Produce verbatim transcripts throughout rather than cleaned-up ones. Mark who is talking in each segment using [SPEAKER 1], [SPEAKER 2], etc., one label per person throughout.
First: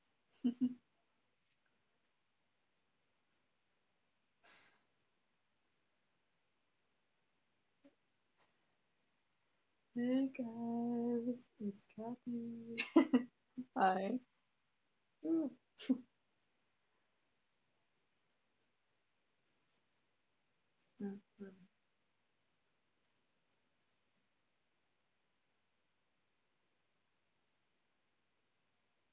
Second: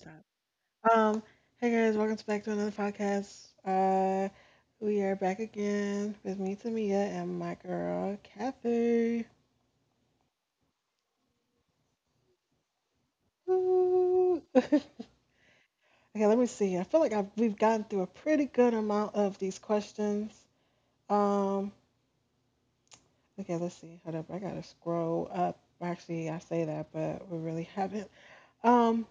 [SPEAKER 1] stop. Um, Hey guys, welcome back to another podcast. Uh, we are back again with me, Tamia, and my girl, Kathy.
[SPEAKER 2] Hey guys, it's Kathy. Hi.
[SPEAKER 1] Woo. okay,
[SPEAKER 2] Ooh,
[SPEAKER 1] let me see. I feel like I've, we've gotten through a pretty good amount of these questions.
[SPEAKER 2] no,
[SPEAKER 1] Um, okay, let's see. Hold up, I gotta scroll up. Actually, I say that, but we really haven't. Um,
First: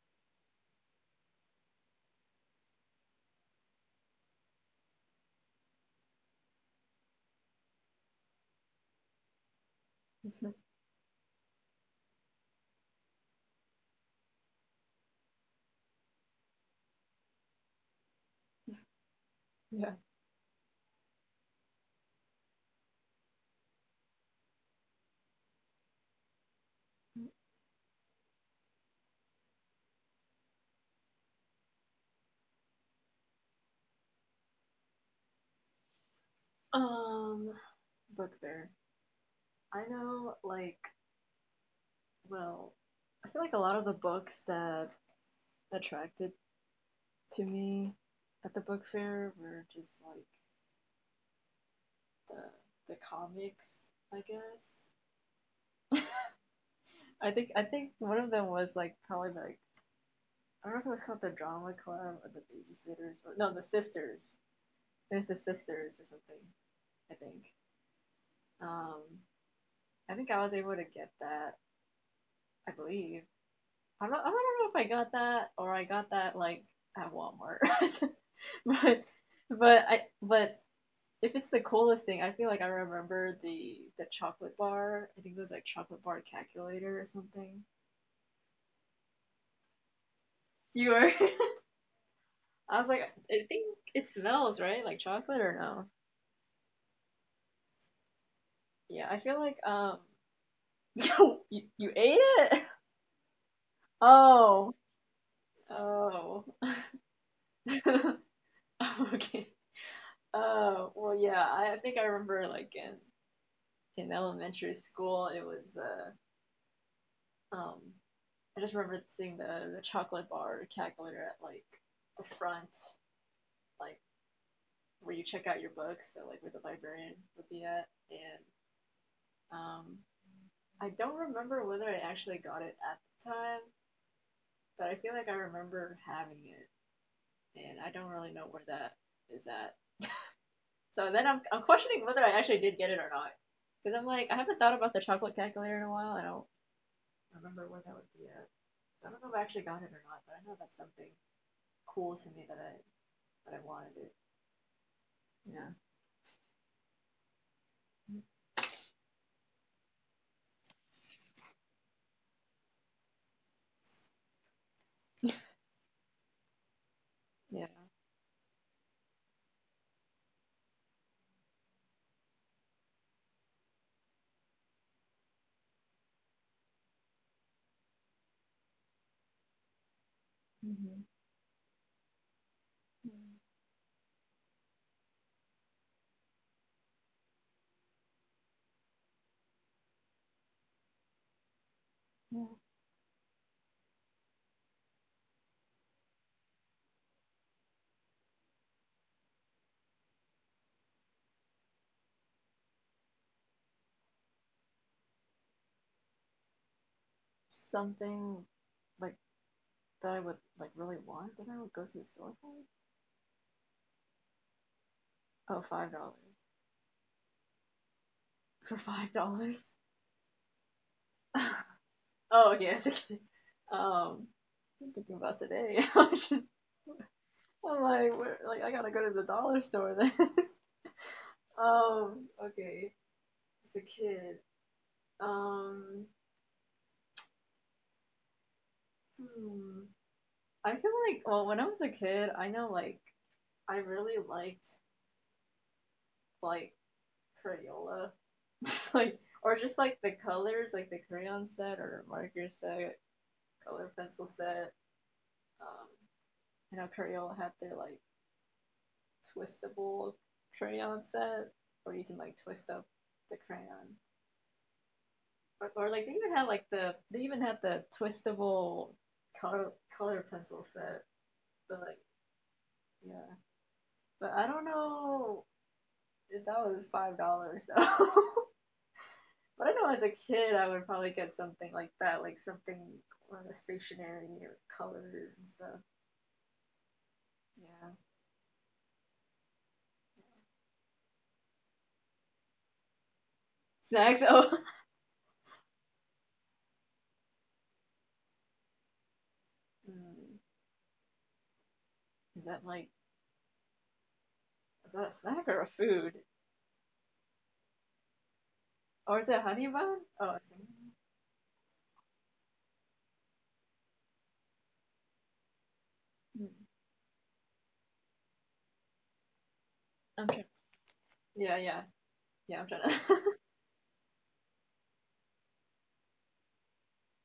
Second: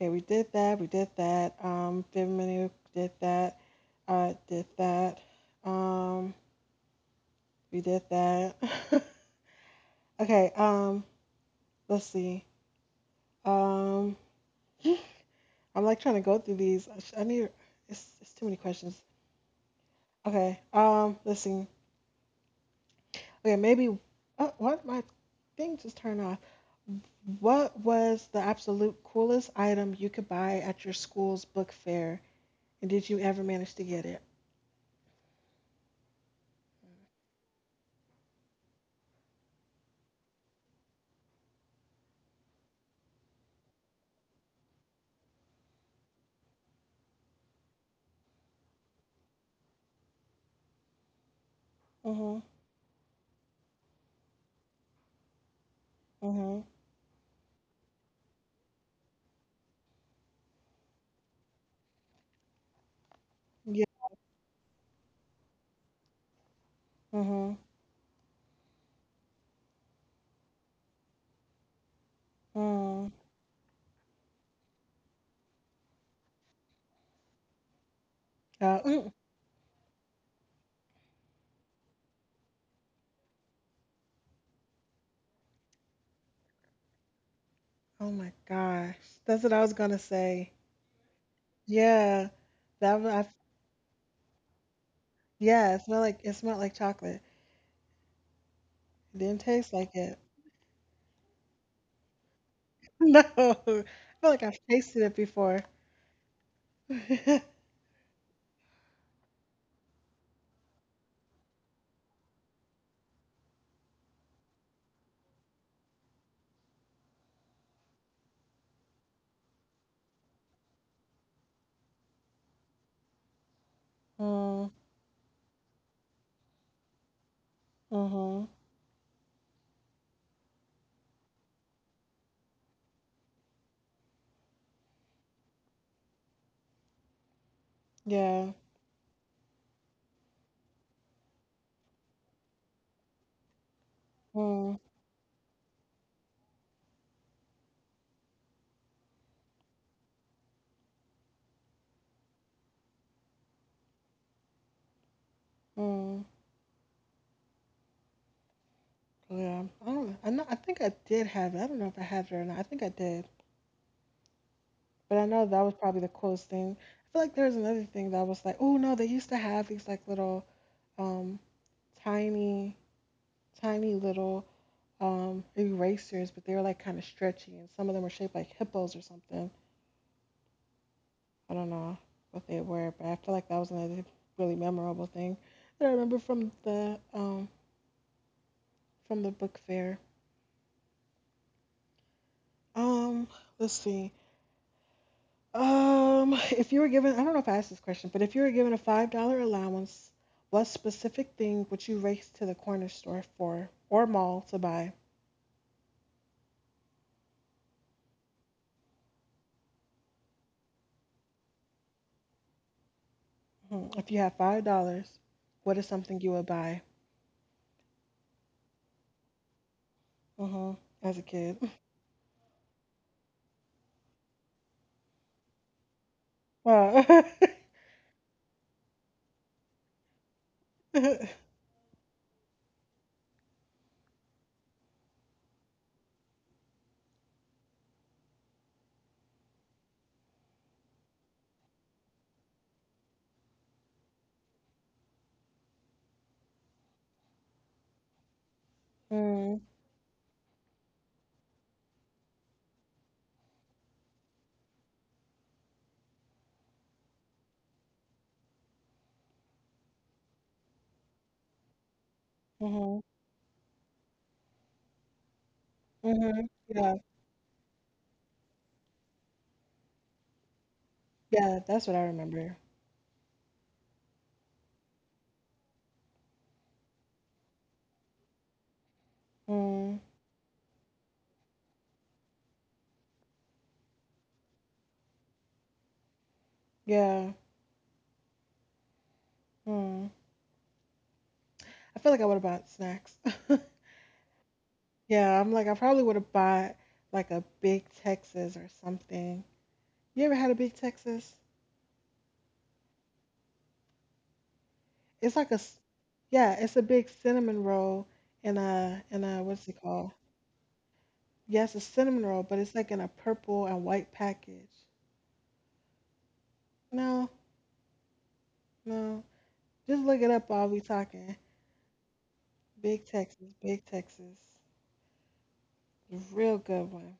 [SPEAKER 1] Okay, we did that. We did that. Um, Bimini did that. I did that. Um, we did that. okay.
[SPEAKER 2] no.
[SPEAKER 1] Um, let's see. Um, I'm like trying to go through these. I sh- I need. It's, it's too many questions.
[SPEAKER 2] Yeah.
[SPEAKER 1] Okay. Um, let's see. Okay, maybe. Oh, what my thing just turned off. What was the absolute coolest item you could buy at your school's book fair, and did you ever manage to get it?
[SPEAKER 2] Um, book fair. I know, like, well, I feel like a lot of the books that attracted to me at the book fair were just like
[SPEAKER 1] Mhm.
[SPEAKER 2] the the comics, I guess.
[SPEAKER 1] Mhm.
[SPEAKER 2] I think I think one of them was like probably like I don't know if it was called the drama club or the babysitters or no the
[SPEAKER 1] Yeah.
[SPEAKER 2] sisters. There's the sisters or something. I think.
[SPEAKER 1] Mhm.
[SPEAKER 2] Um, I think I was able to get that. I
[SPEAKER 1] Mm.
[SPEAKER 2] believe. I don't. I don't know if I got that or I got that like at Walmart.
[SPEAKER 1] Uh,
[SPEAKER 2] but
[SPEAKER 1] mm.
[SPEAKER 2] but I but if it's the coolest thing, I feel like I remember the the chocolate bar. I think it was like chocolate bar calculator or something.
[SPEAKER 1] Oh my gosh. That's what I was gonna say.
[SPEAKER 2] You were.
[SPEAKER 1] Yeah.
[SPEAKER 2] I was
[SPEAKER 1] That
[SPEAKER 2] like,
[SPEAKER 1] was, I,
[SPEAKER 2] I think it smells right, like chocolate or
[SPEAKER 1] yeah, it
[SPEAKER 2] no?
[SPEAKER 1] smelled like it smelled like chocolate.
[SPEAKER 2] Yeah,
[SPEAKER 1] It
[SPEAKER 2] I feel
[SPEAKER 1] didn't
[SPEAKER 2] like
[SPEAKER 1] taste like
[SPEAKER 2] um,
[SPEAKER 1] it.
[SPEAKER 2] you you ate it.
[SPEAKER 1] No. I feel like I've
[SPEAKER 2] Oh,
[SPEAKER 1] tasted it before.
[SPEAKER 2] oh.
[SPEAKER 1] Mm,
[SPEAKER 2] okay. Oh well, yeah. I, I think I remember like in in elementary school, it was. Uh, um, I just remember seeing the the chocolate bar calculator at like the front, like where you check out your books, so like where the librarian would be at, and
[SPEAKER 1] mm-hmm.
[SPEAKER 2] um, I don't remember whether I actually got it at the time, but I feel like I remember having it, and I don't really know
[SPEAKER 1] Yeah.
[SPEAKER 2] where that is at. So then I'm I'm questioning whether I actually did get it or not, because I'm like I haven't thought
[SPEAKER 1] Mm,
[SPEAKER 2] about the chocolate calculator in a while, and I remember where that would be at. So I don't know if I actually got it or not, but I know that's something cool to me that I that I wanted it. Yeah.
[SPEAKER 1] mm. Yeah. I don't know. I know I think I did have it. I don't know if I had it or not. I think I did. But I know that was probably the coolest thing. I feel like there was
[SPEAKER 2] Yeah.
[SPEAKER 1] another thing that was like, oh no, they used to have these like little um tiny tiny little um, erasers, but they were like kind of stretchy, and some of them were shaped like hippos or something.
[SPEAKER 2] Mm-hmm.
[SPEAKER 1] I don't know what they were, but
[SPEAKER 2] Yeah.
[SPEAKER 1] I feel like that was another really memorable thing that I remember from the um, from the book fair.
[SPEAKER 2] Yeah.
[SPEAKER 1] Um, let's see. Um, if you were given, I don't know if I asked this question, but if you were given a five dollar allowance, what specific thing would you race to the corner store for or mall to buy?
[SPEAKER 2] Something like that I would like really want that I would go to the store for.
[SPEAKER 1] hmm If you had five dollars,
[SPEAKER 2] Oh,
[SPEAKER 1] what is
[SPEAKER 2] five dollars
[SPEAKER 1] something you would buy?
[SPEAKER 2] for five dollars.
[SPEAKER 1] hmm As a kid.
[SPEAKER 2] oh, yes. Okay. Um, I'm thinking about today. I'm just
[SPEAKER 1] Wow.
[SPEAKER 2] I'm like where, like I gotta go to the dollar store then. um. Okay. As a kid. Um. Hmm. I feel like, well, when I was a kid, I know like I really liked like Crayola, like or
[SPEAKER 1] Mm,
[SPEAKER 2] just like the colors, like the crayon set or marker set, color pencil set. Um, I know Crayola had their like twistable crayon set, where you can like twist up
[SPEAKER 1] mhm,
[SPEAKER 2] the crayon, or, or like they even had
[SPEAKER 1] mhm.
[SPEAKER 2] like the
[SPEAKER 1] Yeah,
[SPEAKER 2] they even had the twistable color color pencil set,
[SPEAKER 1] yeah,
[SPEAKER 2] but
[SPEAKER 1] that's
[SPEAKER 2] like
[SPEAKER 1] what I remember.
[SPEAKER 2] yeah, but I don't know if that was five dollars though. but I know
[SPEAKER 1] Mm,
[SPEAKER 2] as a kid I would probably get something like that, like something on the stationery or colors and stuff.
[SPEAKER 1] yeah,
[SPEAKER 2] Yeah.
[SPEAKER 1] mm. I feel like I would have bought snacks.
[SPEAKER 2] Snacks. Oh,
[SPEAKER 1] Yeah, I'm like, I probably would have bought like a Big Texas or something. You
[SPEAKER 2] mm,
[SPEAKER 1] ever had a Big Texas?
[SPEAKER 2] is that like is that a
[SPEAKER 1] It's
[SPEAKER 2] snack
[SPEAKER 1] like a,
[SPEAKER 2] or a
[SPEAKER 1] s-
[SPEAKER 2] food
[SPEAKER 1] yeah, it's a big cinnamon roll in a,
[SPEAKER 2] or is
[SPEAKER 1] in
[SPEAKER 2] it
[SPEAKER 1] a,
[SPEAKER 2] honey
[SPEAKER 1] what's it
[SPEAKER 2] bun?
[SPEAKER 1] called?
[SPEAKER 2] Oh, it's
[SPEAKER 1] Yes, a cinnamon roll, but it's like in a purple and white package.
[SPEAKER 2] mm.
[SPEAKER 1] No, no. Just look
[SPEAKER 2] I'm
[SPEAKER 1] it
[SPEAKER 2] trying.
[SPEAKER 1] up while we talking.
[SPEAKER 2] Yeah, yeah, yeah. I'm trying
[SPEAKER 1] Big
[SPEAKER 2] to.
[SPEAKER 1] Texas, Big Texas. A real good one.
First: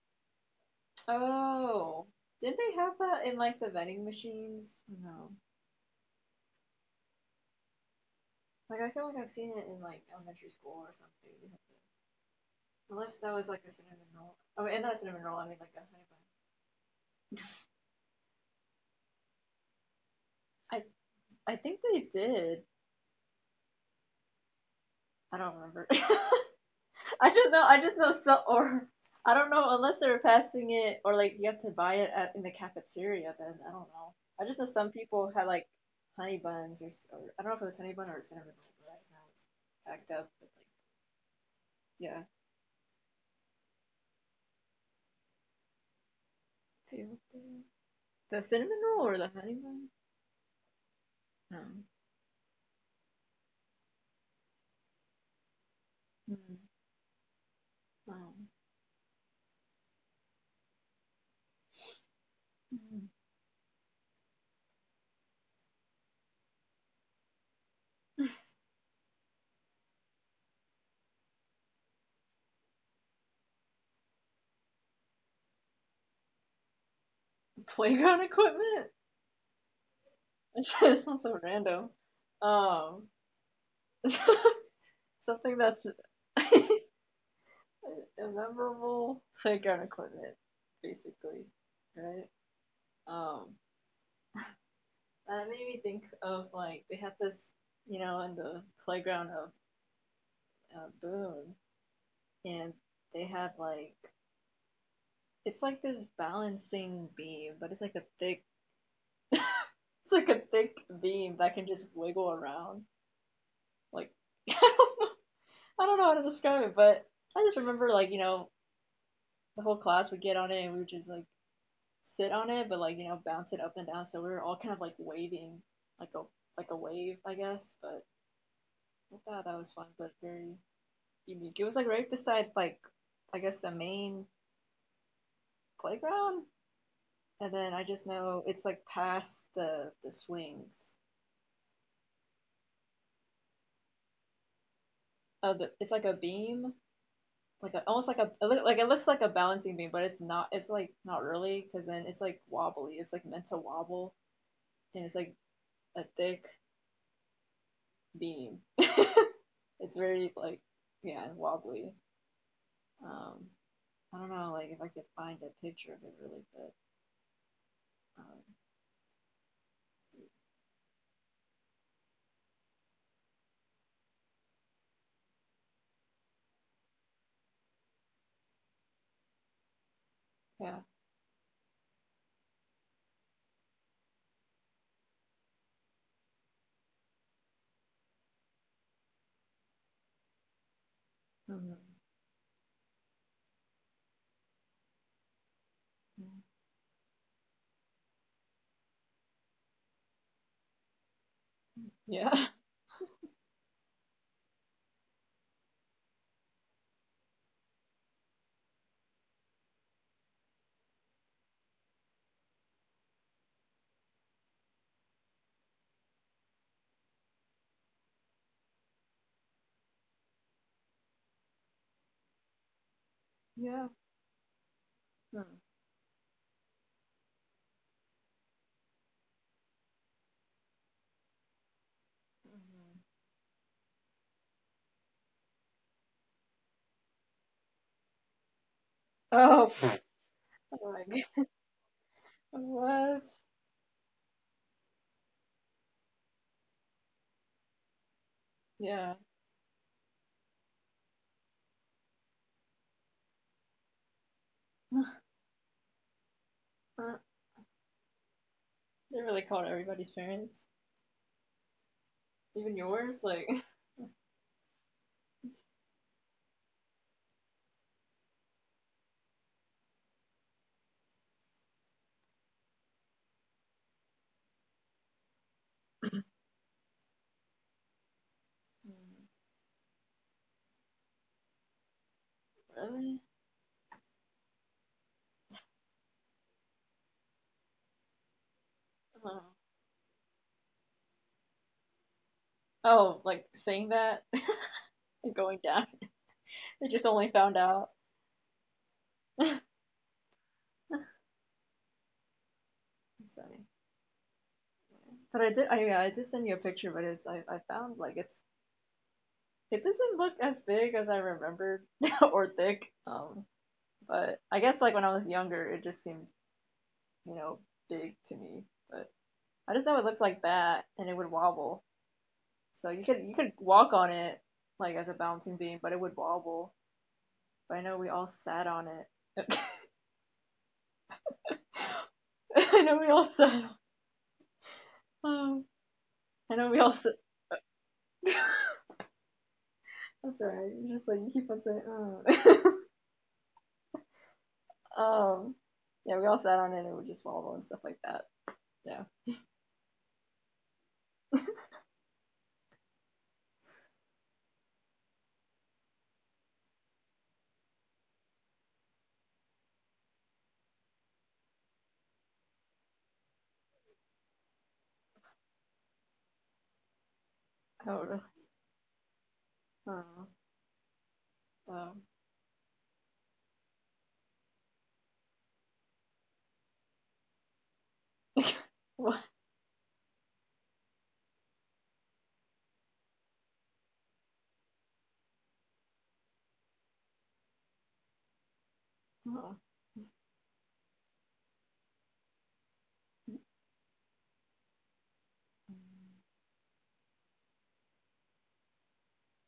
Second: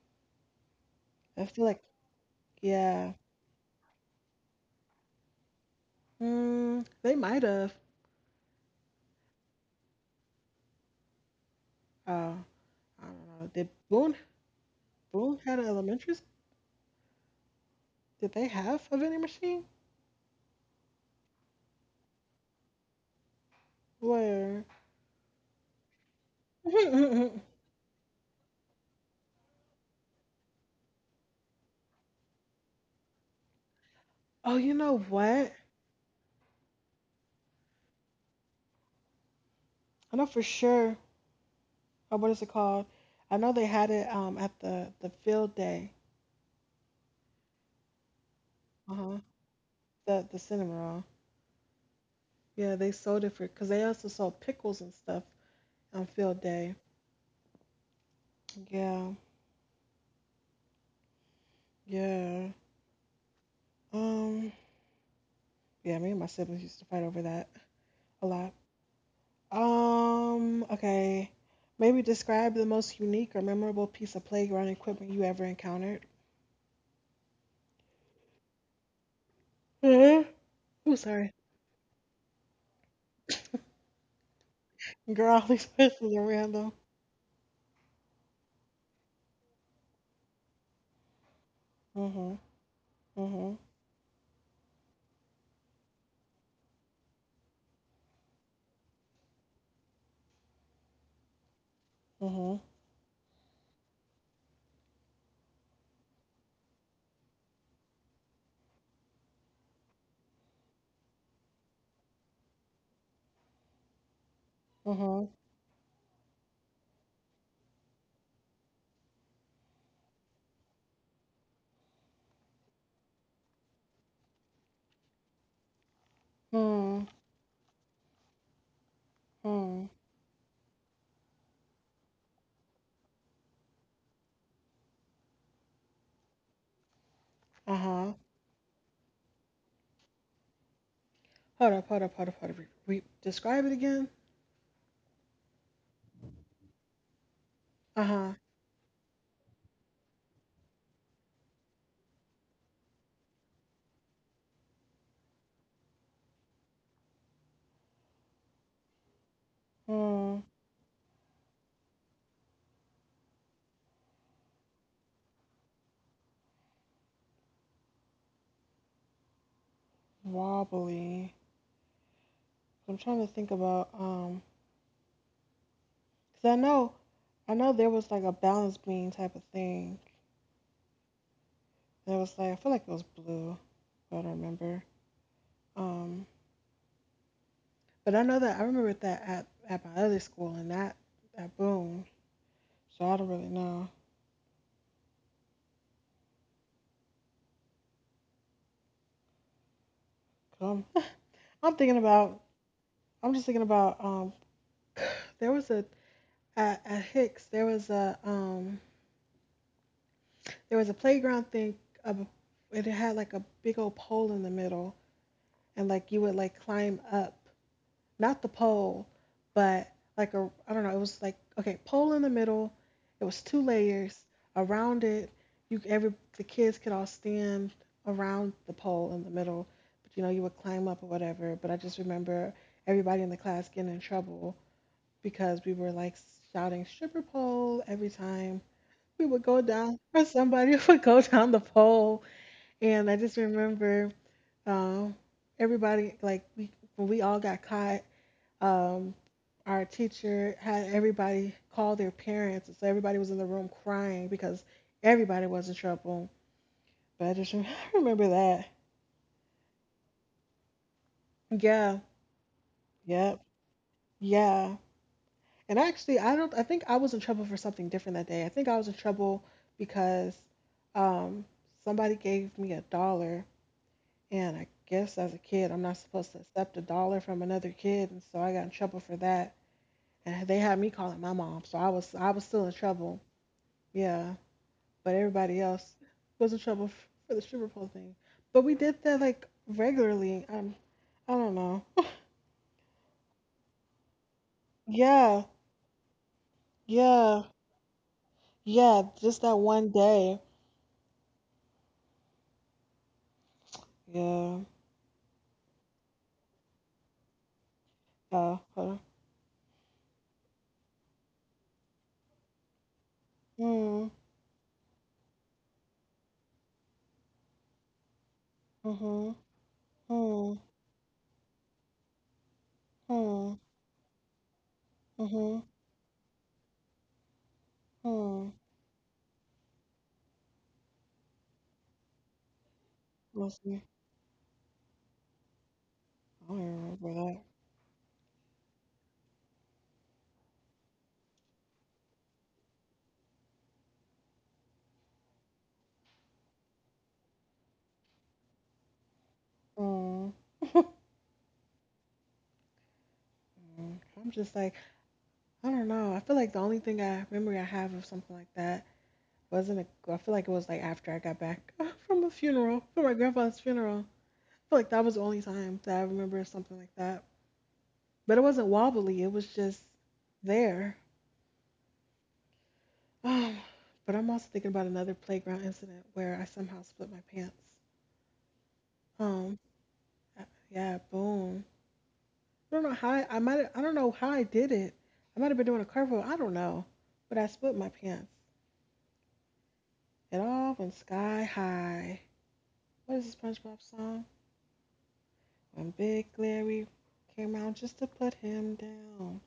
[SPEAKER 1] I feel like,
[SPEAKER 2] oh, did they have
[SPEAKER 1] yeah,
[SPEAKER 2] that in like the vending machines? No.
[SPEAKER 1] mm, they might have.
[SPEAKER 2] Like I feel like I've seen it in like elementary school or something.
[SPEAKER 1] Uh, I
[SPEAKER 2] Unless that
[SPEAKER 1] don't know.
[SPEAKER 2] was like
[SPEAKER 1] Did
[SPEAKER 2] a cinnamon
[SPEAKER 1] Boone
[SPEAKER 2] roll. Oh, and not a cinnamon roll.
[SPEAKER 1] Boone
[SPEAKER 2] I mean,
[SPEAKER 1] had an
[SPEAKER 2] like a honey
[SPEAKER 1] elementary? s- Did they have a vending machine?
[SPEAKER 2] bun. I I think they did.
[SPEAKER 1] Where?
[SPEAKER 2] I don't remember. I
[SPEAKER 1] oh,
[SPEAKER 2] just know. I just know. So, or I don't know unless they were passing it, or like you have to buy it at, in the cafeteria. Then I don't know. I just know
[SPEAKER 1] you
[SPEAKER 2] some
[SPEAKER 1] know
[SPEAKER 2] people had
[SPEAKER 1] what?
[SPEAKER 2] like honey buns, or, or I don't know if it was honey bun or cinnamon roll. But that's now it's packed
[SPEAKER 1] I know
[SPEAKER 2] up.
[SPEAKER 1] for
[SPEAKER 2] But like,
[SPEAKER 1] sure. Oh,
[SPEAKER 2] yeah.
[SPEAKER 1] what is it called? I know they had it um at the the field day.
[SPEAKER 2] The cinnamon
[SPEAKER 1] Uh
[SPEAKER 2] roll or
[SPEAKER 1] huh.
[SPEAKER 2] the honey bun?
[SPEAKER 1] The the cinema.
[SPEAKER 2] No.
[SPEAKER 1] Yeah, they sold it for because they also sold pickles and stuff on field
[SPEAKER 2] Hmm.
[SPEAKER 1] day.
[SPEAKER 2] Wow.
[SPEAKER 1] Yeah, yeah.
[SPEAKER 2] Mm-hmm.
[SPEAKER 1] Um, yeah. Me and my siblings used to fight over that a lot. Um, okay. Maybe describe the most unique or memorable piece of playground equipment you ever encountered.
[SPEAKER 2] Playground equipment?
[SPEAKER 1] hmm Oh,
[SPEAKER 2] this sounds
[SPEAKER 1] sorry.
[SPEAKER 2] so random. Um,
[SPEAKER 1] Girl, all
[SPEAKER 2] something
[SPEAKER 1] these
[SPEAKER 2] that's
[SPEAKER 1] questions are random.
[SPEAKER 2] memorable playground equipment, basically, right?
[SPEAKER 1] Mm-hmm.
[SPEAKER 2] Um,
[SPEAKER 1] Mm-hmm.
[SPEAKER 2] and it made me think of like they had this, you know, in the playground of uh, Boone,
[SPEAKER 1] Mm-hmm.
[SPEAKER 2] and they had like it's like this balancing beam, but it's like a thick, it's like a thick beam that can just wiggle around. Like I don't know, I don't know how to describe it, but I just remember like you know the whole class would get on it and we would just like sit on it, but like you know bounce it up and down. So we were all kind of like waving, like a like a
[SPEAKER 1] Mm-hmm.
[SPEAKER 2] wave, I guess. But I thought that was
[SPEAKER 1] Mm-hmm.
[SPEAKER 2] fun, but very unique. It was like right beside like I guess the main playground, and then I just
[SPEAKER 1] Uh-huh.
[SPEAKER 2] know it's like past the the swings.
[SPEAKER 1] Hold up, hold up, hold up, hold up. Re- re- describe it again.
[SPEAKER 2] Oh, the, it's like a beam, like a, almost like a
[SPEAKER 1] Uh-huh.
[SPEAKER 2] it look, like it looks like a balancing beam, but it's not. It's like not really, because then it's like wobbly. It's like meant to wobble, and it's like a thick beam. it's very
[SPEAKER 1] Hmm.
[SPEAKER 2] like yeah wobbly. Um, I don't know like if I could find a picture of it really good. Um,
[SPEAKER 1] Wobbly. I'm trying to think about, um, 'cause I know, I know there was like a balance beam type of thing.
[SPEAKER 2] yeah.
[SPEAKER 1] There was like, I feel like it was blue, if I don't remember. Um, but I know that I remember that at, at my other school and that that
[SPEAKER 2] Mhm.
[SPEAKER 1] boom. So I don't really know. I am I'm thinking
[SPEAKER 2] Yeah.
[SPEAKER 1] about I'm just thinking about um there was a at, at Hicks there was a um there was a playground thing of a- and it had like a big old pole in the middle and like you would like climb up, not the pole, but like a I don't know. It was like okay, pole in the middle. It was two
[SPEAKER 2] Yeah.
[SPEAKER 1] layers around it.
[SPEAKER 2] Mhm.
[SPEAKER 1] You every the kids could all stand around the pole in the middle, but you know you would climb up or whatever. But I just remember everybody in the class getting in trouble because we were like shouting stripper pole every time we would go
[SPEAKER 2] Oh, oh
[SPEAKER 1] down or somebody
[SPEAKER 2] my
[SPEAKER 1] would
[SPEAKER 2] God.
[SPEAKER 1] go down the pole. And I
[SPEAKER 2] What?
[SPEAKER 1] just remember um, everybody like we when we all got caught
[SPEAKER 2] Yeah.
[SPEAKER 1] um, our teacher had everybody call their parents, and so everybody was in the room crying because everybody was in trouble.
[SPEAKER 2] They
[SPEAKER 1] But I just I remember that.
[SPEAKER 2] really called everybody's parents,
[SPEAKER 1] Yeah,
[SPEAKER 2] even yours.
[SPEAKER 1] yep,
[SPEAKER 2] Like,
[SPEAKER 1] yeah. And actually, I don't. I think I was in trouble for something different that day. I think I was in trouble because um, somebody gave me a dollar, and I guess as a kid, I'm not supposed to accept a dollar from another kid, and so I got in trouble for that. And they had me calling my mom, so I was I was still in
[SPEAKER 2] really?
[SPEAKER 1] trouble. Yeah, but everybody else was in trouble f- for the stripper pole thing. But we did that
[SPEAKER 2] Oh,
[SPEAKER 1] like regularly. Um, I don't know.
[SPEAKER 2] oh like saying that and
[SPEAKER 1] Yeah,
[SPEAKER 2] going down. They just only
[SPEAKER 1] yeah,
[SPEAKER 2] found out.
[SPEAKER 1] yeah. Just that one day.
[SPEAKER 2] It's funny.
[SPEAKER 1] Yeah.
[SPEAKER 2] But I did. I, yeah, I did send you a picture, but it's I, I found like it's
[SPEAKER 1] Uh, hold
[SPEAKER 2] it doesn't look as big as I remembered or thick. Um,
[SPEAKER 1] on.
[SPEAKER 2] but I guess like when I was younger, it just seemed you know big to me.
[SPEAKER 1] Hmm.
[SPEAKER 2] But
[SPEAKER 1] Hmm.
[SPEAKER 2] I just know it looked like
[SPEAKER 1] Hmm.
[SPEAKER 2] that, and it would wobble. So you could you could
[SPEAKER 1] Hmm.
[SPEAKER 2] walk on it like as a bouncing
[SPEAKER 1] Hmm.
[SPEAKER 2] beam, but it would wobble. But I know we all
[SPEAKER 1] Hmm.
[SPEAKER 2] sat on it. I know we all sat.
[SPEAKER 1] Let's
[SPEAKER 2] On,
[SPEAKER 1] see.
[SPEAKER 2] oh,
[SPEAKER 1] I
[SPEAKER 2] I
[SPEAKER 1] don't
[SPEAKER 2] know we
[SPEAKER 1] even
[SPEAKER 2] all. Sit,
[SPEAKER 1] remember that.
[SPEAKER 2] I'm sorry. You're just like you keep on saying. Oh. um, yeah, we all sat on it and it would just wobble and stuff like that. Yeah,
[SPEAKER 1] Hmm. Mm, I'm just like, I don't know. I feel like the only thing I memory I have of something like that wasn't it? I feel like it was like after I got back uh, from a funeral, from my grandfather's funeral. I feel like that was the only time that I remember something like that.
[SPEAKER 2] I don't really.
[SPEAKER 1] But it wasn't wobbly. It was just
[SPEAKER 2] I don't know. Uh,
[SPEAKER 1] there.
[SPEAKER 2] So,
[SPEAKER 1] Um, but I'm also thinking about another playground incident where I somehow split my pants.
[SPEAKER 2] what?
[SPEAKER 1] Um, I- yeah, boom. I don't know how I, I might. I don't know how I did it. I might have been doing a cartwheel. I don't know, but I split my pants.
[SPEAKER 2] Oh.
[SPEAKER 1] It all went sky high. What is this SpongeBob song? When Big Larry came around just to put him down.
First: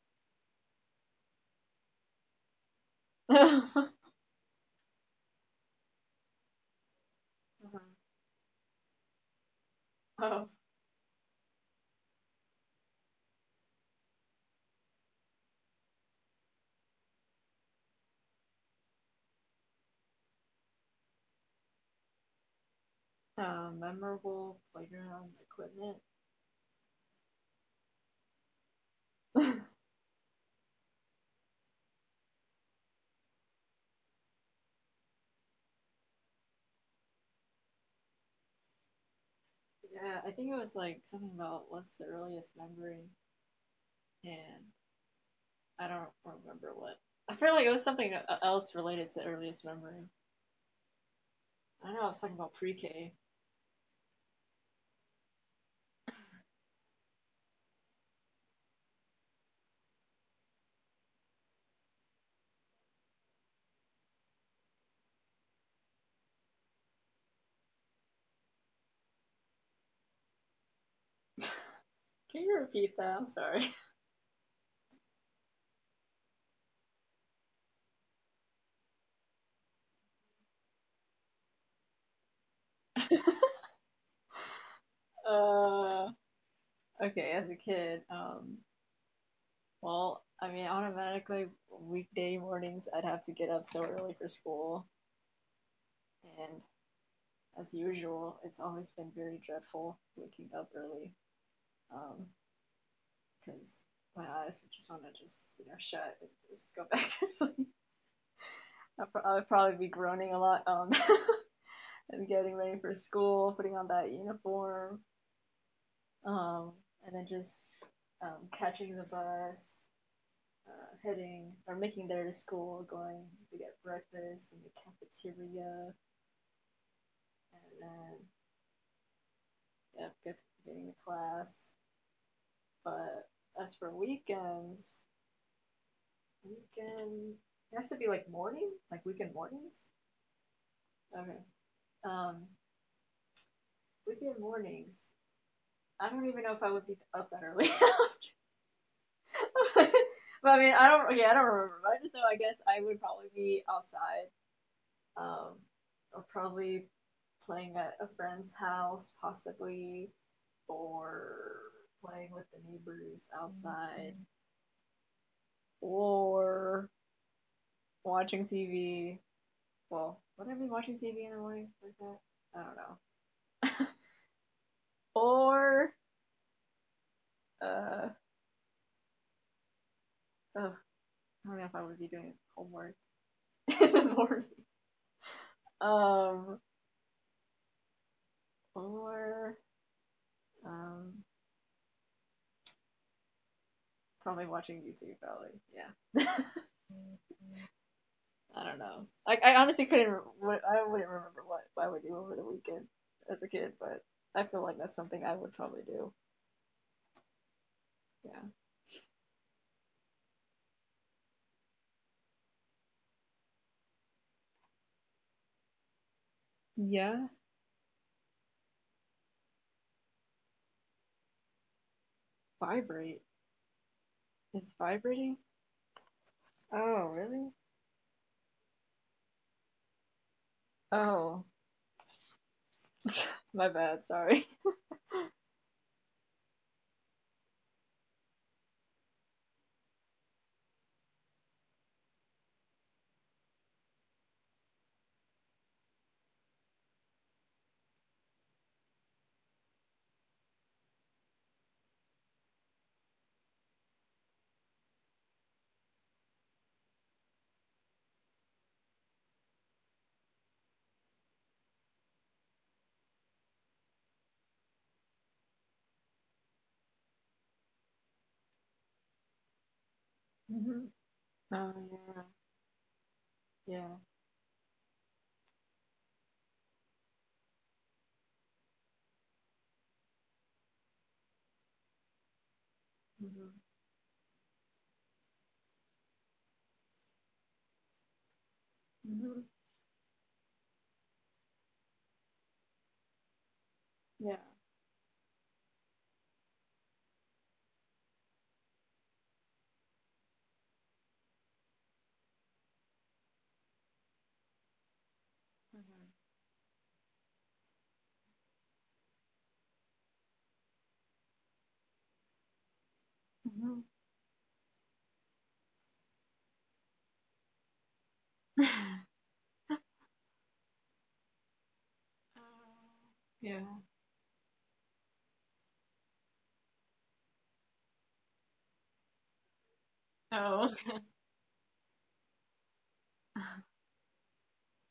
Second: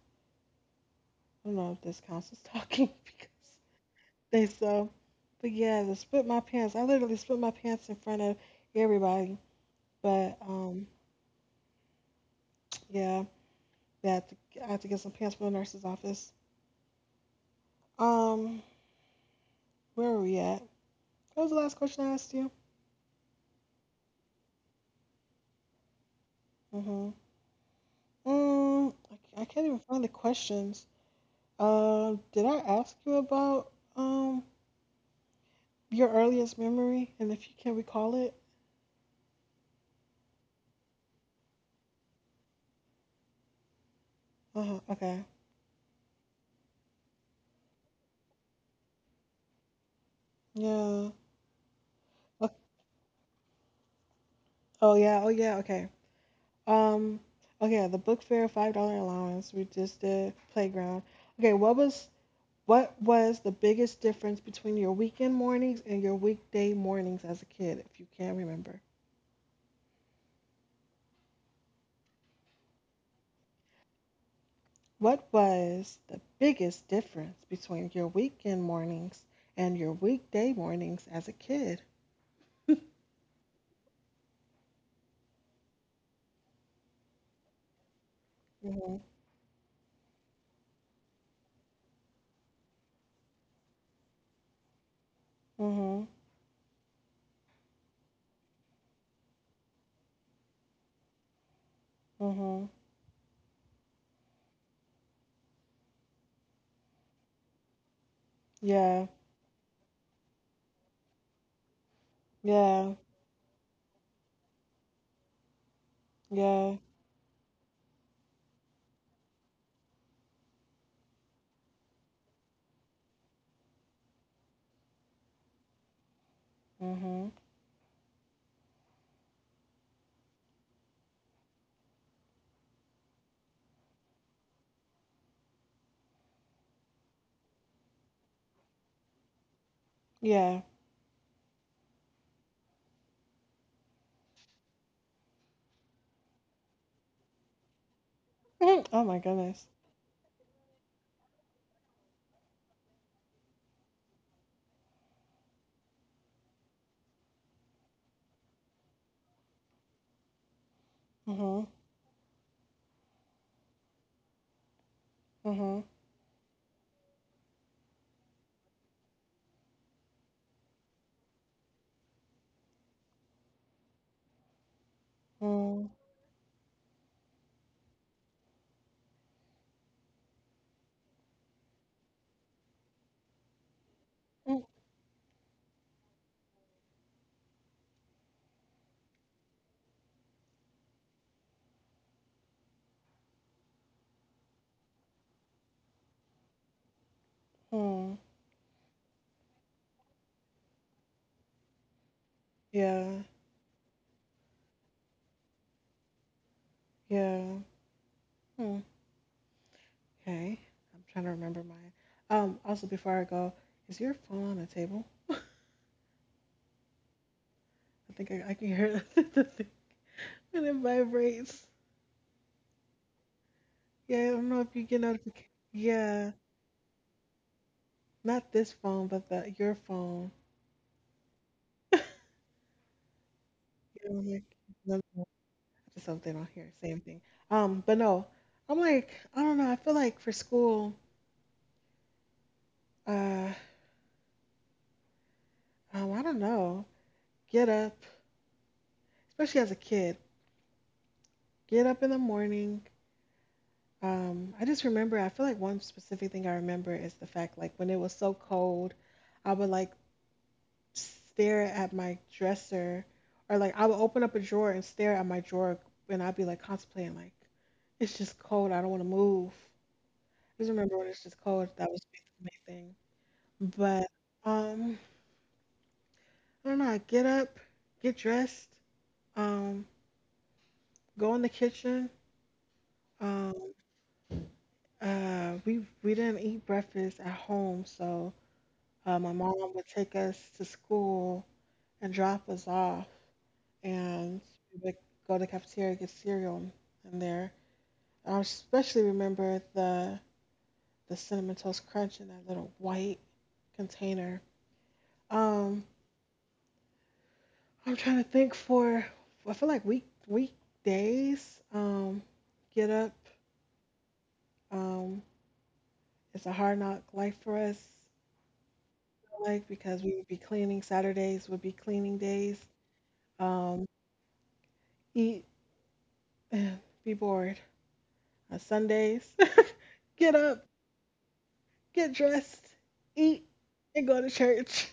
[SPEAKER 1] I don't know if this counts as talking because they so. But yeah, I split my pants. I literally split my
[SPEAKER 2] Mm-hmm.
[SPEAKER 1] pants in front of everybody. But
[SPEAKER 2] oh,
[SPEAKER 1] um, yeah, I had to, I had to get some pants from the nurse's office. Um, where were we at? What was the last question I asked you?
[SPEAKER 2] uh, memorable playground equipment.
[SPEAKER 1] Mm-hmm. Mm, I, I can't even find the questions. Uh, did I ask you about um your earliest memory and if you can recall it?
[SPEAKER 2] yeah, I think it was like something about what's the earliest memory, and
[SPEAKER 1] Uh-huh. Okay.
[SPEAKER 2] I don't remember what. I feel like it was something e- else related to earliest memory.
[SPEAKER 1] Yeah.
[SPEAKER 2] I don't know I was talking about
[SPEAKER 1] Ok-
[SPEAKER 2] pre-K.
[SPEAKER 1] Oh yeah. Oh yeah. Okay. Um. Okay. The book fair, five dollar allowance. We just did playground. Okay. What was what was the biggest difference between your weekend mornings and your weekday mornings as a kid, if you can remember?
[SPEAKER 2] Can you repeat that? I'm sorry.
[SPEAKER 1] What was the biggest difference between your weekend mornings and your weekday mornings as a kid?
[SPEAKER 2] Uh, okay, as a kid, um,
[SPEAKER 1] Mhm.
[SPEAKER 2] well, I mean, automatically weekday mornings I'd have to get up so early for school,
[SPEAKER 1] Mhm.
[SPEAKER 2] and as usual, it's always been very dreadful waking up early um,
[SPEAKER 1] Mhm.
[SPEAKER 2] because um, my eyes would just want to just you know shut and just go back to sleep.
[SPEAKER 1] Yeah.
[SPEAKER 2] I'd, pro- I'd probably be groaning a lot um, and getting ready for
[SPEAKER 1] Yeah.
[SPEAKER 2] school, putting on that uniform, um,
[SPEAKER 1] Yeah.
[SPEAKER 2] and then just um, catching the bus. Uh, heading or making there to school, going to get breakfast in the cafeteria,
[SPEAKER 1] Mhm.
[SPEAKER 2] and then yeah, get, getting to class. But as for weekends, weekend. It has to be like morning, like weekend mornings.
[SPEAKER 1] Yeah.
[SPEAKER 2] Okay. Um, weekend mornings. I don't even know if I would be up that early.
[SPEAKER 1] Oh my goodness.
[SPEAKER 2] but I mean, I don't. Yeah, I don't remember. But I just know. I guess I would probably be outside, um, or probably playing at a friend's house, possibly, or
[SPEAKER 1] Mm-hmm.
[SPEAKER 2] playing with the neighbors outside, mm-hmm.
[SPEAKER 1] Mhm.
[SPEAKER 2] or watching T V. Well, would I be watching T V in the morning like that? I don't know.
[SPEAKER 1] Mm.
[SPEAKER 2] or uh, oh, I don't know if I would be doing homework in the morning. Um, or um, probably watching YouTube. Probably, yeah.
[SPEAKER 1] Mhm.
[SPEAKER 2] I don't know. Like, I honestly couldn't. I wouldn't remember what I would do over the weekend
[SPEAKER 1] Yeah.
[SPEAKER 2] as a kid, but I feel like that's something I would probably do.
[SPEAKER 1] Yeah.
[SPEAKER 2] Yeah.
[SPEAKER 1] Hmm. Okay. I'm trying to remember mine. Um. Also, before I go, is your phone on the table?
[SPEAKER 2] Yeah.
[SPEAKER 1] I think I, I can hear the thing and it vibrates.
[SPEAKER 2] Vibrate
[SPEAKER 1] Yeah. I don't know
[SPEAKER 2] is
[SPEAKER 1] if you get
[SPEAKER 2] vibrating.
[SPEAKER 1] notification. Yeah.
[SPEAKER 2] Oh, really?
[SPEAKER 1] Not this phone, but the your phone.
[SPEAKER 2] Oh, my bad.
[SPEAKER 1] Yeah, I'm
[SPEAKER 2] Sorry.
[SPEAKER 1] like, no, no, just something on here, same thing. Um, but no, I'm like, I don't know. I feel like for school, uh, um, I don't know, get up, especially as a kid. Get up in the morning. Um, I just remember, I feel like one specific thing I remember is the fact, like, when it was so cold, I would like stare at my dresser, or like I would open up a drawer and stare at my drawer, and I'd be like contemplating, like, it's just cold. I don't want to move. I just
[SPEAKER 2] Mm-hmm.
[SPEAKER 1] remember when it's just cold. That was
[SPEAKER 2] Oh
[SPEAKER 1] the main thing.
[SPEAKER 2] yeah, yeah,
[SPEAKER 1] But um, I don't know. I get up, get dressed, um, go in the kitchen. Um, uh, we we didn't eat breakfast at home, so Uh, my
[SPEAKER 2] hmm
[SPEAKER 1] mom would take us to school and drop us off,
[SPEAKER 2] yeah.
[SPEAKER 1] and we would go to the cafeteria get cereal in there. And I especially remember the the cinnamon toast crunch in that little white container. Um,
[SPEAKER 2] Mhm.
[SPEAKER 1] I'm trying to think for I feel like week weekdays. Um, get up.
[SPEAKER 2] Mhm.
[SPEAKER 1] Um, it's a hard knock life for us. Like because we would be cleaning Saturdays would be cleaning days.
[SPEAKER 2] Oh, yeah.
[SPEAKER 1] Um, eat, be bored. on Sundays. Get up,
[SPEAKER 2] Oh.
[SPEAKER 1] get dressed, eat, and go to church,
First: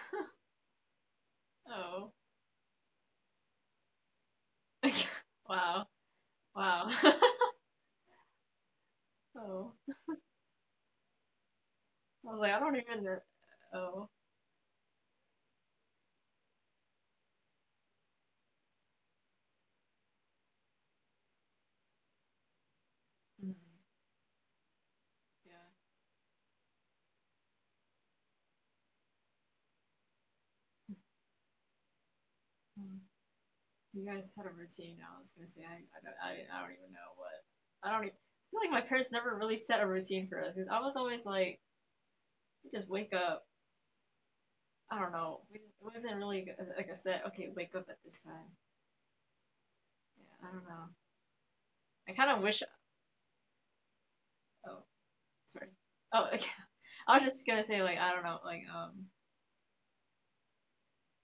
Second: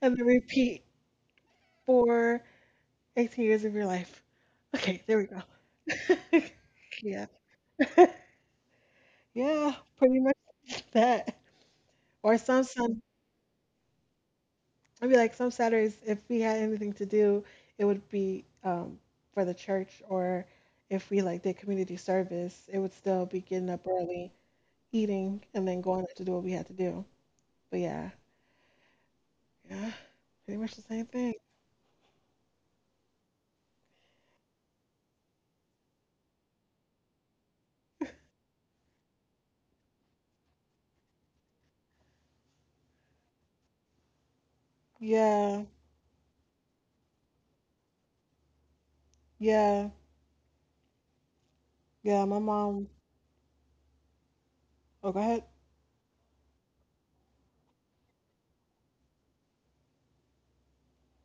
[SPEAKER 1] and then repeat
[SPEAKER 2] Oh.
[SPEAKER 1] for eighteen years of your life. Okay, there we
[SPEAKER 2] Wow.
[SPEAKER 1] go.
[SPEAKER 2] Wow.
[SPEAKER 1] yeah.
[SPEAKER 2] Oh.
[SPEAKER 1] yeah, pretty much that.
[SPEAKER 2] I
[SPEAKER 1] Or
[SPEAKER 2] was like, I
[SPEAKER 1] some
[SPEAKER 2] don't
[SPEAKER 1] some
[SPEAKER 2] even know. Oh.
[SPEAKER 1] I'd be like some Saturdays if we had anything to do, it would be um for the church, or if we like did community service, it would still be
[SPEAKER 2] Mm,
[SPEAKER 1] getting up early, eating,
[SPEAKER 2] yeah.
[SPEAKER 1] and then going out to do what we had to do. But yeah, yeah, pretty much the same thing.
[SPEAKER 2] Mm. You guys had a routine. I was gonna say, I, I don't, I, I don't even know what. I don't even. I feel like my parents never really set a routine for us because I was always like, we just wake up. I don't know. We,
[SPEAKER 1] Yeah,
[SPEAKER 2] it wasn't really a- like a set. Okay, wake up at this time.
[SPEAKER 1] yeah,
[SPEAKER 2] Yeah. I don't know. I
[SPEAKER 1] yeah.
[SPEAKER 2] kind
[SPEAKER 1] My
[SPEAKER 2] of wish.
[SPEAKER 1] mom.
[SPEAKER 2] Oh,
[SPEAKER 1] Oh, go ahead.
[SPEAKER 2] sorry. Oh, okay. I was just gonna say like I don't know like um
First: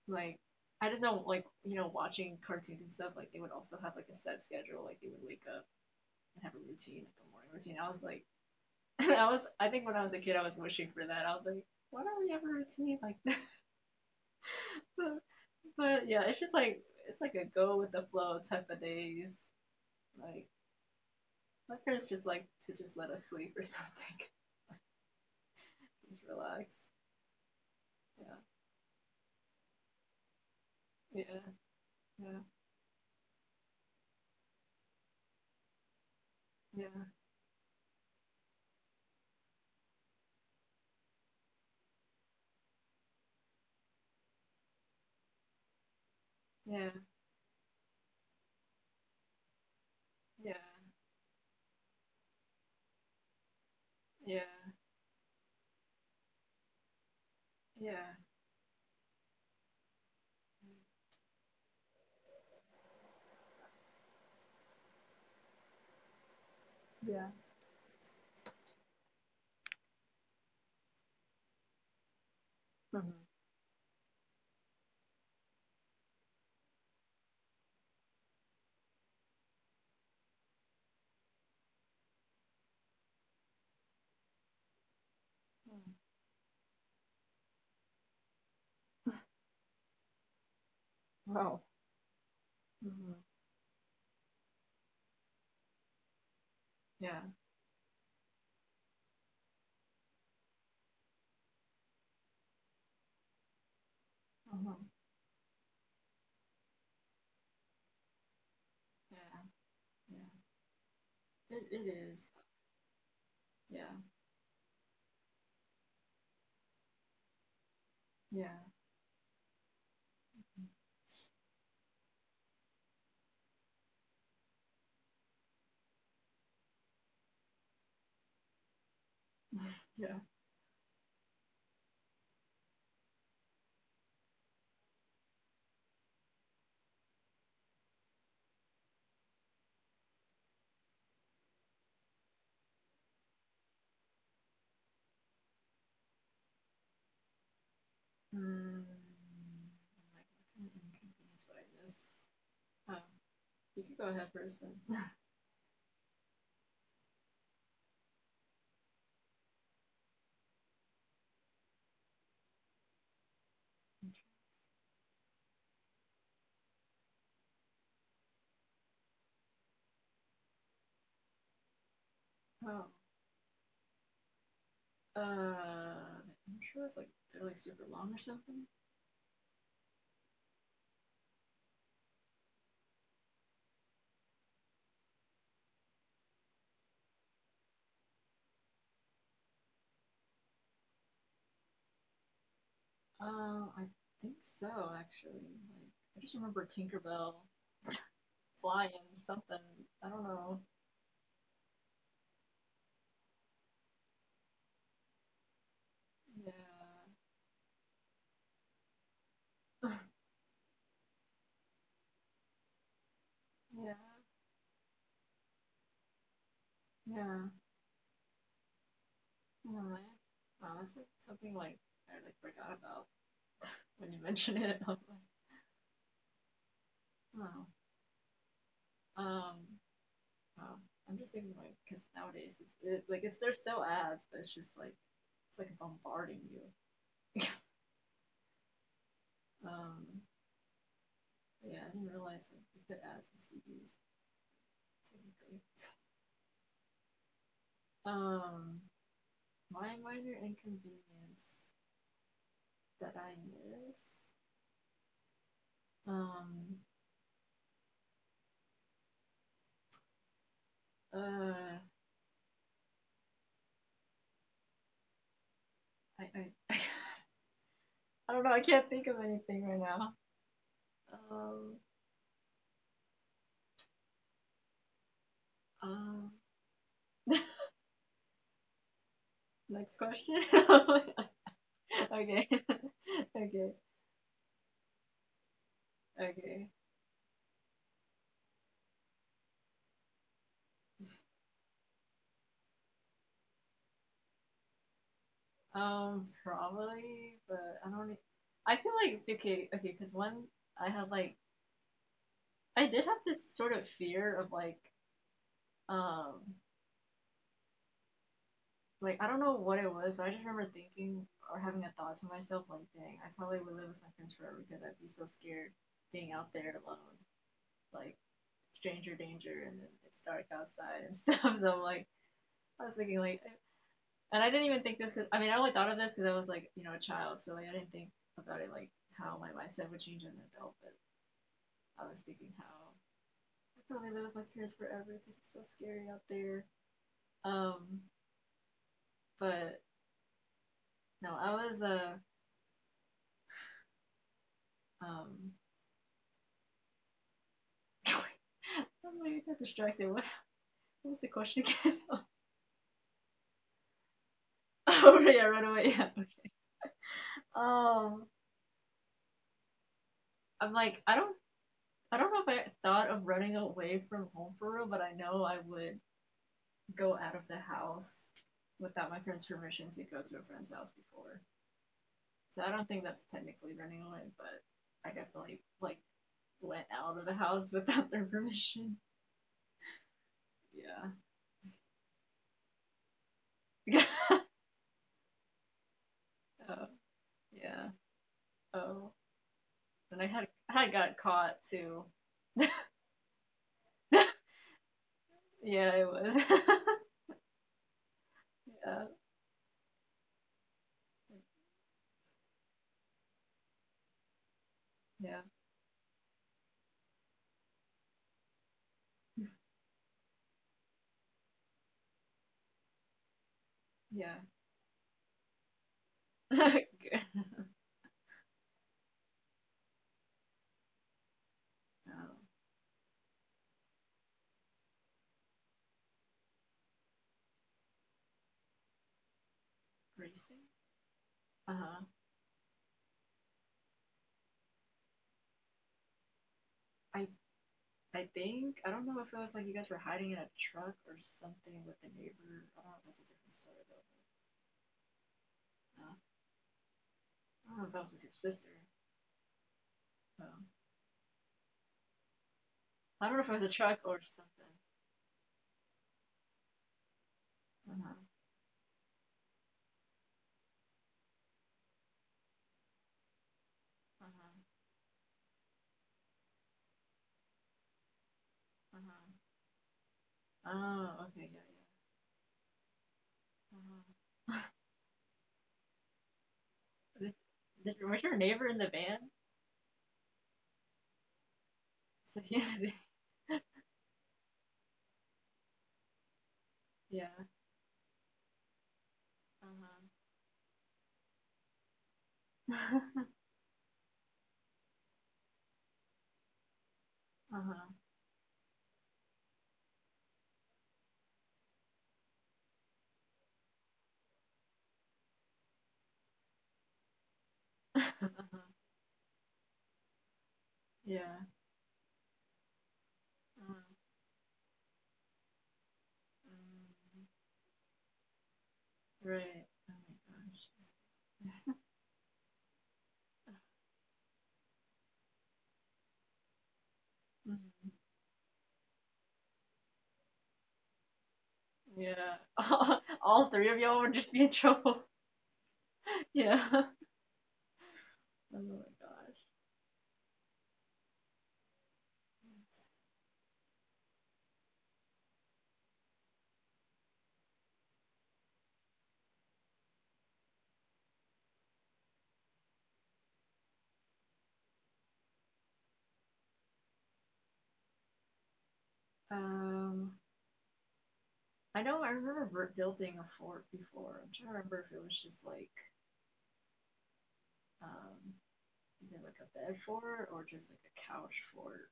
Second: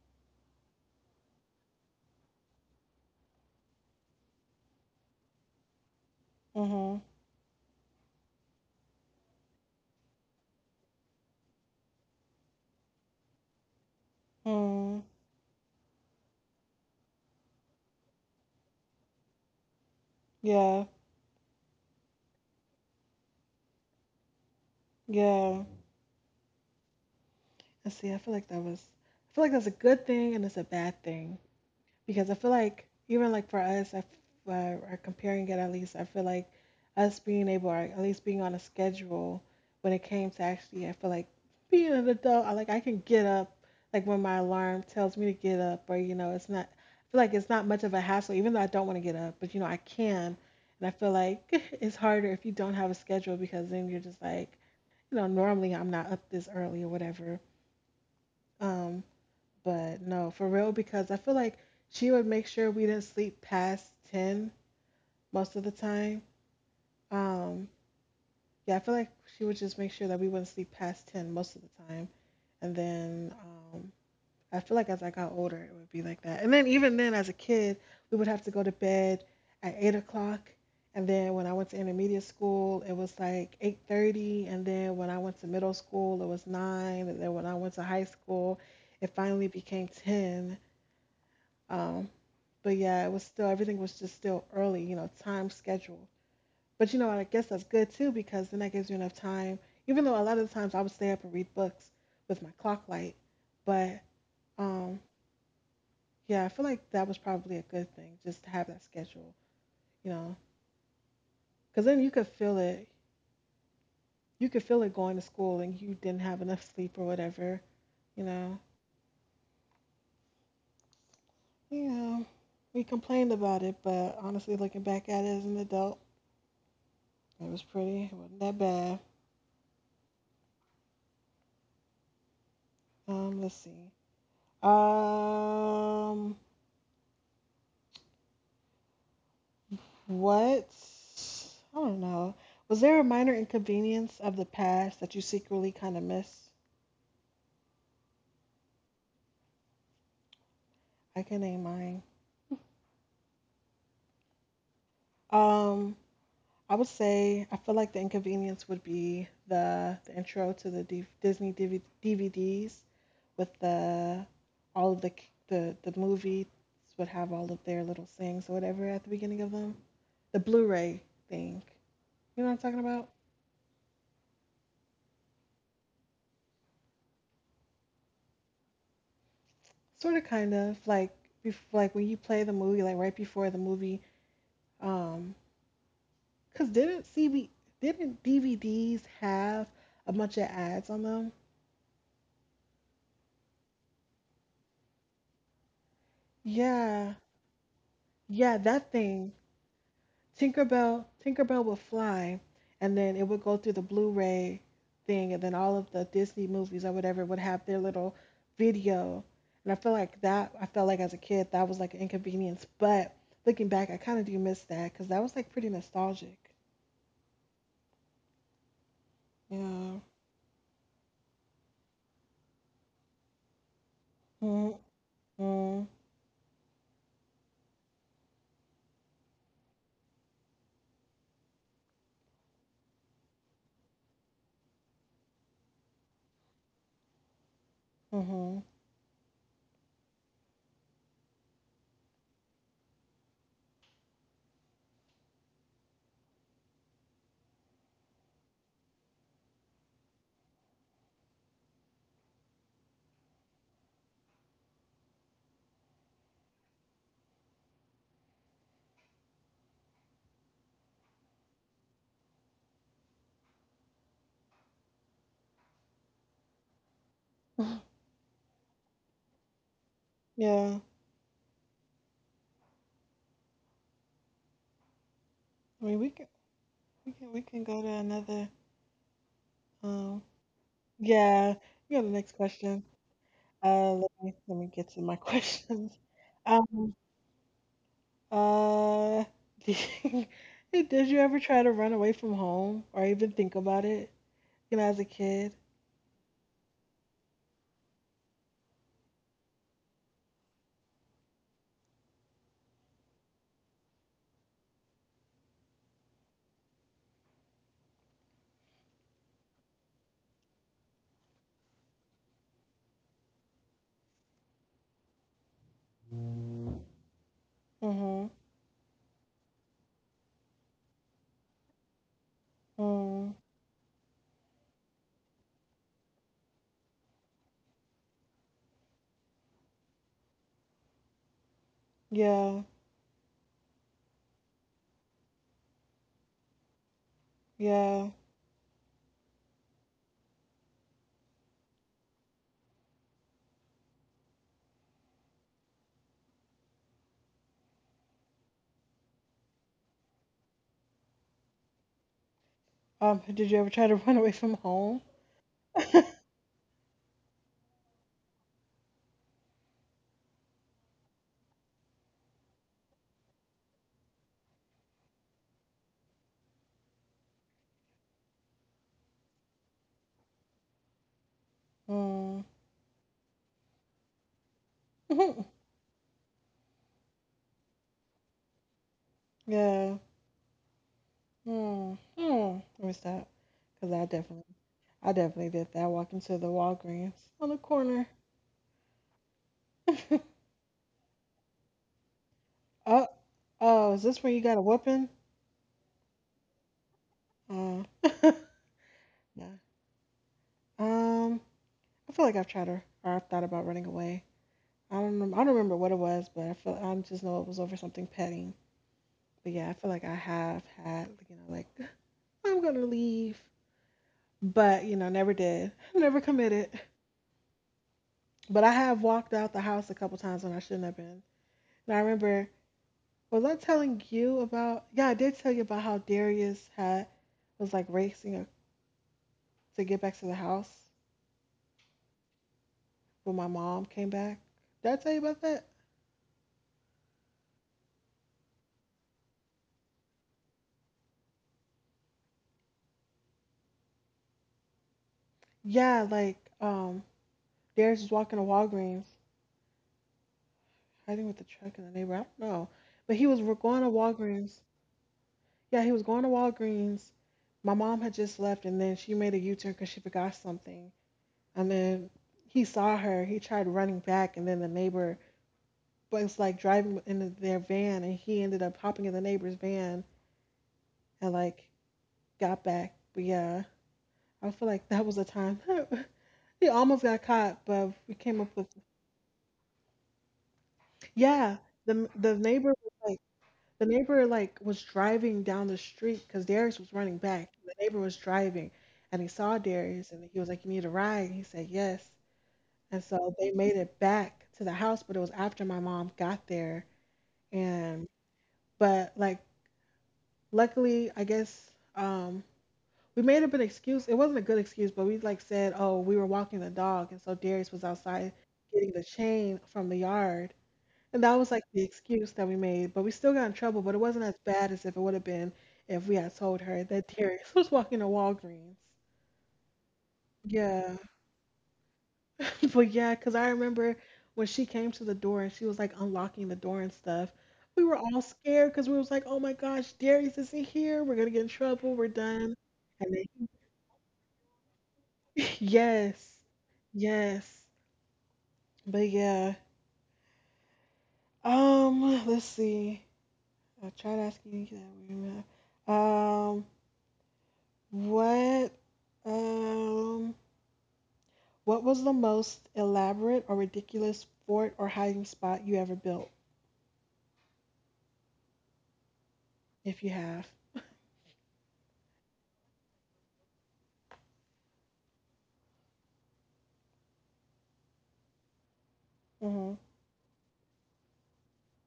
[SPEAKER 2] like I just know like you know watching cartoons and stuff like they would also have like a set schedule like they would wake up and have a
[SPEAKER 1] Mhm.
[SPEAKER 2] routine like a morning routine. I was like I was I think when I was a kid I was wishing for that. I was like why don't we have a routine like that?
[SPEAKER 1] Mhm.
[SPEAKER 2] But yeah, it's just like it's like a go with the flow type of days. Like
[SPEAKER 1] Yeah,
[SPEAKER 2] my parents just like to just let us sleep or something,
[SPEAKER 1] yeah.
[SPEAKER 2] just relax.
[SPEAKER 1] And see, I feel
[SPEAKER 2] Yeah,
[SPEAKER 1] like that was. I feel like that's a good thing and it's a bad thing,
[SPEAKER 2] yeah,
[SPEAKER 1] because I
[SPEAKER 2] yeah,
[SPEAKER 1] feel like even like for us, I f- uh, are comparing it at least. I feel like
[SPEAKER 2] yeah,
[SPEAKER 1] us being able, or at least being on a schedule, when it came to actually, I feel like being an adult, I like I can get up, like when my alarm tells me to get up, or you know, it's not.
[SPEAKER 2] yeah,
[SPEAKER 1] I feel like it's not much of a hassle, even though I don't want to get up, but you know, I can.
[SPEAKER 2] yeah,
[SPEAKER 1] And I feel like it's harder if you don't have a schedule, because then you're just
[SPEAKER 2] yeah.
[SPEAKER 1] like, you know, normally I'm not up this early or whatever.
[SPEAKER 2] Yeah.
[SPEAKER 1] um. But no, for real, because I feel like she would make sure we didn't sleep past ten most of the time.
[SPEAKER 2] Yeah.
[SPEAKER 1] Um, yeah, I feel like she would just make sure that we wouldn't sleep past ten most of the time. And
[SPEAKER 2] Mm-hmm.
[SPEAKER 1] then um, I feel like as I got older, it would be like that. And then even then, as a kid, we would have to go to bed at eight o'clock. And then when I went to intermediate school, it was like eight thirty. And then when I went to middle
[SPEAKER 2] Mm.
[SPEAKER 1] school, it was nine. And then when I went to high school, it finally became ten.
[SPEAKER 2] Wow.
[SPEAKER 1] Um, but yeah, it
[SPEAKER 2] Mm-hmm.
[SPEAKER 1] was still everything was just still early, you know, time schedule. But you know,
[SPEAKER 2] Yeah.
[SPEAKER 1] I guess that's good too because then that gives you enough time. Even though a lot of the times I would stay up and read books with my clock light, but
[SPEAKER 2] Mm-hmm.
[SPEAKER 1] um, yeah, I feel like that was probably a good thing just to have that
[SPEAKER 2] Yeah.
[SPEAKER 1] schedule, you
[SPEAKER 2] Yeah.
[SPEAKER 1] know,
[SPEAKER 2] It,
[SPEAKER 1] because
[SPEAKER 2] it
[SPEAKER 1] then you could
[SPEAKER 2] is.
[SPEAKER 1] feel it.
[SPEAKER 2] Yeah.
[SPEAKER 1] You could feel it going to school and you didn't have enough sleep or whatever, you
[SPEAKER 2] Yeah.
[SPEAKER 1] know. You know, we complained about it, but honestly, looking back at it as an adult, it was pretty. It wasn't that bad.
[SPEAKER 2] Yeah.
[SPEAKER 1] Um, let's see. Um, what? I don't know. Was there a minor inconvenience of the past that you secretly kind of miss?
[SPEAKER 2] Mm. I'm like, what kind of
[SPEAKER 1] I can
[SPEAKER 2] inconvenience would
[SPEAKER 1] name
[SPEAKER 2] I
[SPEAKER 1] mine.
[SPEAKER 2] miss? Um, you could go ahead first then.
[SPEAKER 1] Um, I would say I feel like the inconvenience would be the the intro to the D- Disney D V- D V Ds with the all of the c- the the movies would have all of their little things or whatever at the beginning of them. The Blu-ray thing. You know what I'm talking
[SPEAKER 2] Oh.
[SPEAKER 1] about?
[SPEAKER 2] Uh, I'm sure it's like they're like super long or something.
[SPEAKER 1] Sort of, kind of like bef- like when you play the movie, like right before the movie. Um, Cause didn't C B didn't D V Ds have a bunch of ads on them?
[SPEAKER 2] Um, uh, I think so actually. Like I just remember
[SPEAKER 1] Yeah,
[SPEAKER 2] Tinkerbell
[SPEAKER 1] yeah, that
[SPEAKER 2] flying
[SPEAKER 1] thing.
[SPEAKER 2] something. I don't know.
[SPEAKER 1] Tinkerbell, Tinkerbell would fly, and then it would go through the Blu-ray thing, and then all of the Disney movies or
[SPEAKER 2] Yeah.
[SPEAKER 1] whatever would have their little video. And I feel like that, I felt like as a kid, that was like an inconvenience. But looking
[SPEAKER 2] Yeah.
[SPEAKER 1] back, I kind of do miss that, because that was like pretty nostalgic.
[SPEAKER 2] Yeah. Oh, man.
[SPEAKER 1] Yeah.
[SPEAKER 2] Wow, that's like something like I like forgot about when you mentioned
[SPEAKER 1] Mm-hmm.
[SPEAKER 2] it. I'm like, wow. Um, wow. I'm just thinking like because nowadays it's it, like it's there's still ads, but it's just like it's like bombarding you.
[SPEAKER 1] Mm-hmm.
[SPEAKER 2] Um, yeah, I didn't realize like you put ads in C Ds technically. Um, my minor inconvenience that I miss. Um, uh, I I I don't know. I can't think of anything right now.
[SPEAKER 1] Yeah.
[SPEAKER 2] Um,
[SPEAKER 1] I mean, we can
[SPEAKER 2] um.
[SPEAKER 1] we can we can go to another.
[SPEAKER 2] Next
[SPEAKER 1] Um.
[SPEAKER 2] question.
[SPEAKER 1] Yeah. You got the next
[SPEAKER 2] Okay.
[SPEAKER 1] question.
[SPEAKER 2] Okay.
[SPEAKER 1] Uh. Let me let me get to my questions.
[SPEAKER 2] Okay.
[SPEAKER 1] Um. Uh. Did did you ever try to run away from home or even think about it? You know, as a kid.
[SPEAKER 2] Um, probably, but I don't. e- I feel like okay, okay, because one, I have like, I did have this sort of fear of like, um, like I don't know what it was, but I just remember thinking or having a thought to myself like, dang, I probably would live with my friends forever because I'd be so scared being out there
[SPEAKER 1] Mm-hmm.
[SPEAKER 2] alone, like stranger danger, and then it's dark outside and stuff. So I'm like, I was thinking
[SPEAKER 1] Mm.
[SPEAKER 2] like and I didn't even think this because I mean I only thought of this because I was like you know a child, so like I didn't think about it like how my mindset would change as an adult. But I was thinking
[SPEAKER 1] Yeah.
[SPEAKER 2] how I probably live with my parents forever because it's so scary out there. Um,
[SPEAKER 1] Yeah.
[SPEAKER 2] but no, I was uh um. I'm like, I got distracted. What, what was the question again?
[SPEAKER 1] Um. Did you ever try to run away from home?
[SPEAKER 2] Oh yeah, run away. Yeah, okay. Um, I'm like, I don't, I don't know if I thought of running away from home for real, but I know I would go out of the house without my parents' permission to go to a friend's house before.
[SPEAKER 1] Mm.
[SPEAKER 2] So I don't think that's technically running away, but I definitely like went out of the house without their permission.
[SPEAKER 1] Yeah.
[SPEAKER 2] Yeah.
[SPEAKER 1] Hmm. Hmm. I missed that because I definitely, I definitely did that. Walking to the
[SPEAKER 2] Oh,
[SPEAKER 1] Walgreens on the
[SPEAKER 2] yeah.
[SPEAKER 1] corner.
[SPEAKER 2] Oh. And I had I had got caught too.
[SPEAKER 1] Oh, oh, is this where you got a whooping?
[SPEAKER 2] Yeah, it was.
[SPEAKER 1] Uh,
[SPEAKER 2] Yeah.
[SPEAKER 1] yeah. Um, I feel like I've tried, or, or I've thought about running away. I don't, rem- I
[SPEAKER 2] Yeah.
[SPEAKER 1] don't remember what it was, but I feel I just know it was over something petty. But yeah, I feel like I have had, you know, like I'm gonna leave,
[SPEAKER 2] Yeah.
[SPEAKER 1] but you know, never did, never committed.
[SPEAKER 2] Good.
[SPEAKER 1] But I have walked out the house a couple times when I shouldn't have been. And I
[SPEAKER 2] Oh,
[SPEAKER 1] remember Was I telling you about? Yeah, I did tell you about how Darius had was like racing to get back to the
[SPEAKER 2] racing.
[SPEAKER 1] house
[SPEAKER 2] Uh huh.
[SPEAKER 1] when my mom came back. Did I tell you about that?
[SPEAKER 2] I I think I don't know if it was like you guys were hiding in a truck or something with the neighbor. I don't know if that's a different story though.
[SPEAKER 1] Yeah,
[SPEAKER 2] No.
[SPEAKER 1] like um,
[SPEAKER 2] I don't know if that
[SPEAKER 1] Darius
[SPEAKER 2] was
[SPEAKER 1] was
[SPEAKER 2] with your
[SPEAKER 1] walking to
[SPEAKER 2] sister.
[SPEAKER 1] Walgreens,
[SPEAKER 2] Um,
[SPEAKER 1] hiding with the truck in the neighborhood. I don't know, but
[SPEAKER 2] I
[SPEAKER 1] he
[SPEAKER 2] don't know if
[SPEAKER 1] was
[SPEAKER 2] it
[SPEAKER 1] re-
[SPEAKER 2] was a
[SPEAKER 1] going to
[SPEAKER 2] truck or something.
[SPEAKER 1] Walgreens. Yeah, he was going to Walgreens. My mom
[SPEAKER 2] Uh-huh.
[SPEAKER 1] had just left, and then she made a U turn because she forgot something. And then he saw her. He tried running back, and
[SPEAKER 2] Uh-huh.
[SPEAKER 1] then the neighbor was like driving in their van, and he ended up hopping in the
[SPEAKER 2] Uh-huh.
[SPEAKER 1] neighbor's van
[SPEAKER 2] Oh,
[SPEAKER 1] and
[SPEAKER 2] okay, yeah, yeah.
[SPEAKER 1] like got back. But yeah,
[SPEAKER 2] Uh-huh.
[SPEAKER 1] I feel like that was a time he almost got
[SPEAKER 2] Did,
[SPEAKER 1] caught, but
[SPEAKER 2] did,
[SPEAKER 1] we
[SPEAKER 2] was your
[SPEAKER 1] came up
[SPEAKER 2] neighbor
[SPEAKER 1] with
[SPEAKER 2] in the van?
[SPEAKER 1] yeah. The
[SPEAKER 2] So,
[SPEAKER 1] the
[SPEAKER 2] yeah,
[SPEAKER 1] neighbor was like the neighbor like was driving down the street because Darius was running
[SPEAKER 2] yeah.
[SPEAKER 1] back. The neighbor was driving, and he saw
[SPEAKER 2] Uh-huh.
[SPEAKER 1] Darius, and he was like, "You need a ride?" He said, "Yes." And so they made it back to the house, but it was after my mom got there,
[SPEAKER 2] uh-huh.
[SPEAKER 1] and but like luckily, I guess. Um, we made up an excuse. It wasn't a good excuse, but we like said, oh, we were walking the dog, and so Darius was
[SPEAKER 2] uh-huh.
[SPEAKER 1] outside getting the chain from the yard, and that
[SPEAKER 2] Yeah.
[SPEAKER 1] was like the excuse that we made. But we still got in
[SPEAKER 2] Uh-huh.
[SPEAKER 1] trouble, but it wasn't as bad as if it would have been if we had told
[SPEAKER 2] Mm,
[SPEAKER 1] her that Darius was walking to Walgreens.
[SPEAKER 2] right. Oh my
[SPEAKER 1] Yeah,
[SPEAKER 2] gosh.
[SPEAKER 1] but yeah, because I remember when she came to the door and she was like unlocking the door and stuff.
[SPEAKER 2] Mhm.
[SPEAKER 1] We were all scared because we was like, oh my gosh, Darius is in here. We're gonna get in trouble. We're
[SPEAKER 2] Yeah.
[SPEAKER 1] done. And
[SPEAKER 2] All
[SPEAKER 1] then
[SPEAKER 2] three of y'all would just be in trouble.
[SPEAKER 1] yes.
[SPEAKER 2] Yeah. Oh
[SPEAKER 1] Yes.
[SPEAKER 2] my
[SPEAKER 1] But
[SPEAKER 2] gosh.
[SPEAKER 1] yeah. Um, let's see. I'll try to ask you that we met. Um, what um what was the most elaborate or ridiculous fort or hiding spot you ever built, if you
[SPEAKER 2] Um,
[SPEAKER 1] have?
[SPEAKER 2] I know I remember building a fort before. I'm trying to remember if it was just like um either like a
[SPEAKER 1] Mm-hmm.
[SPEAKER 2] bed fort or just like a couch fort.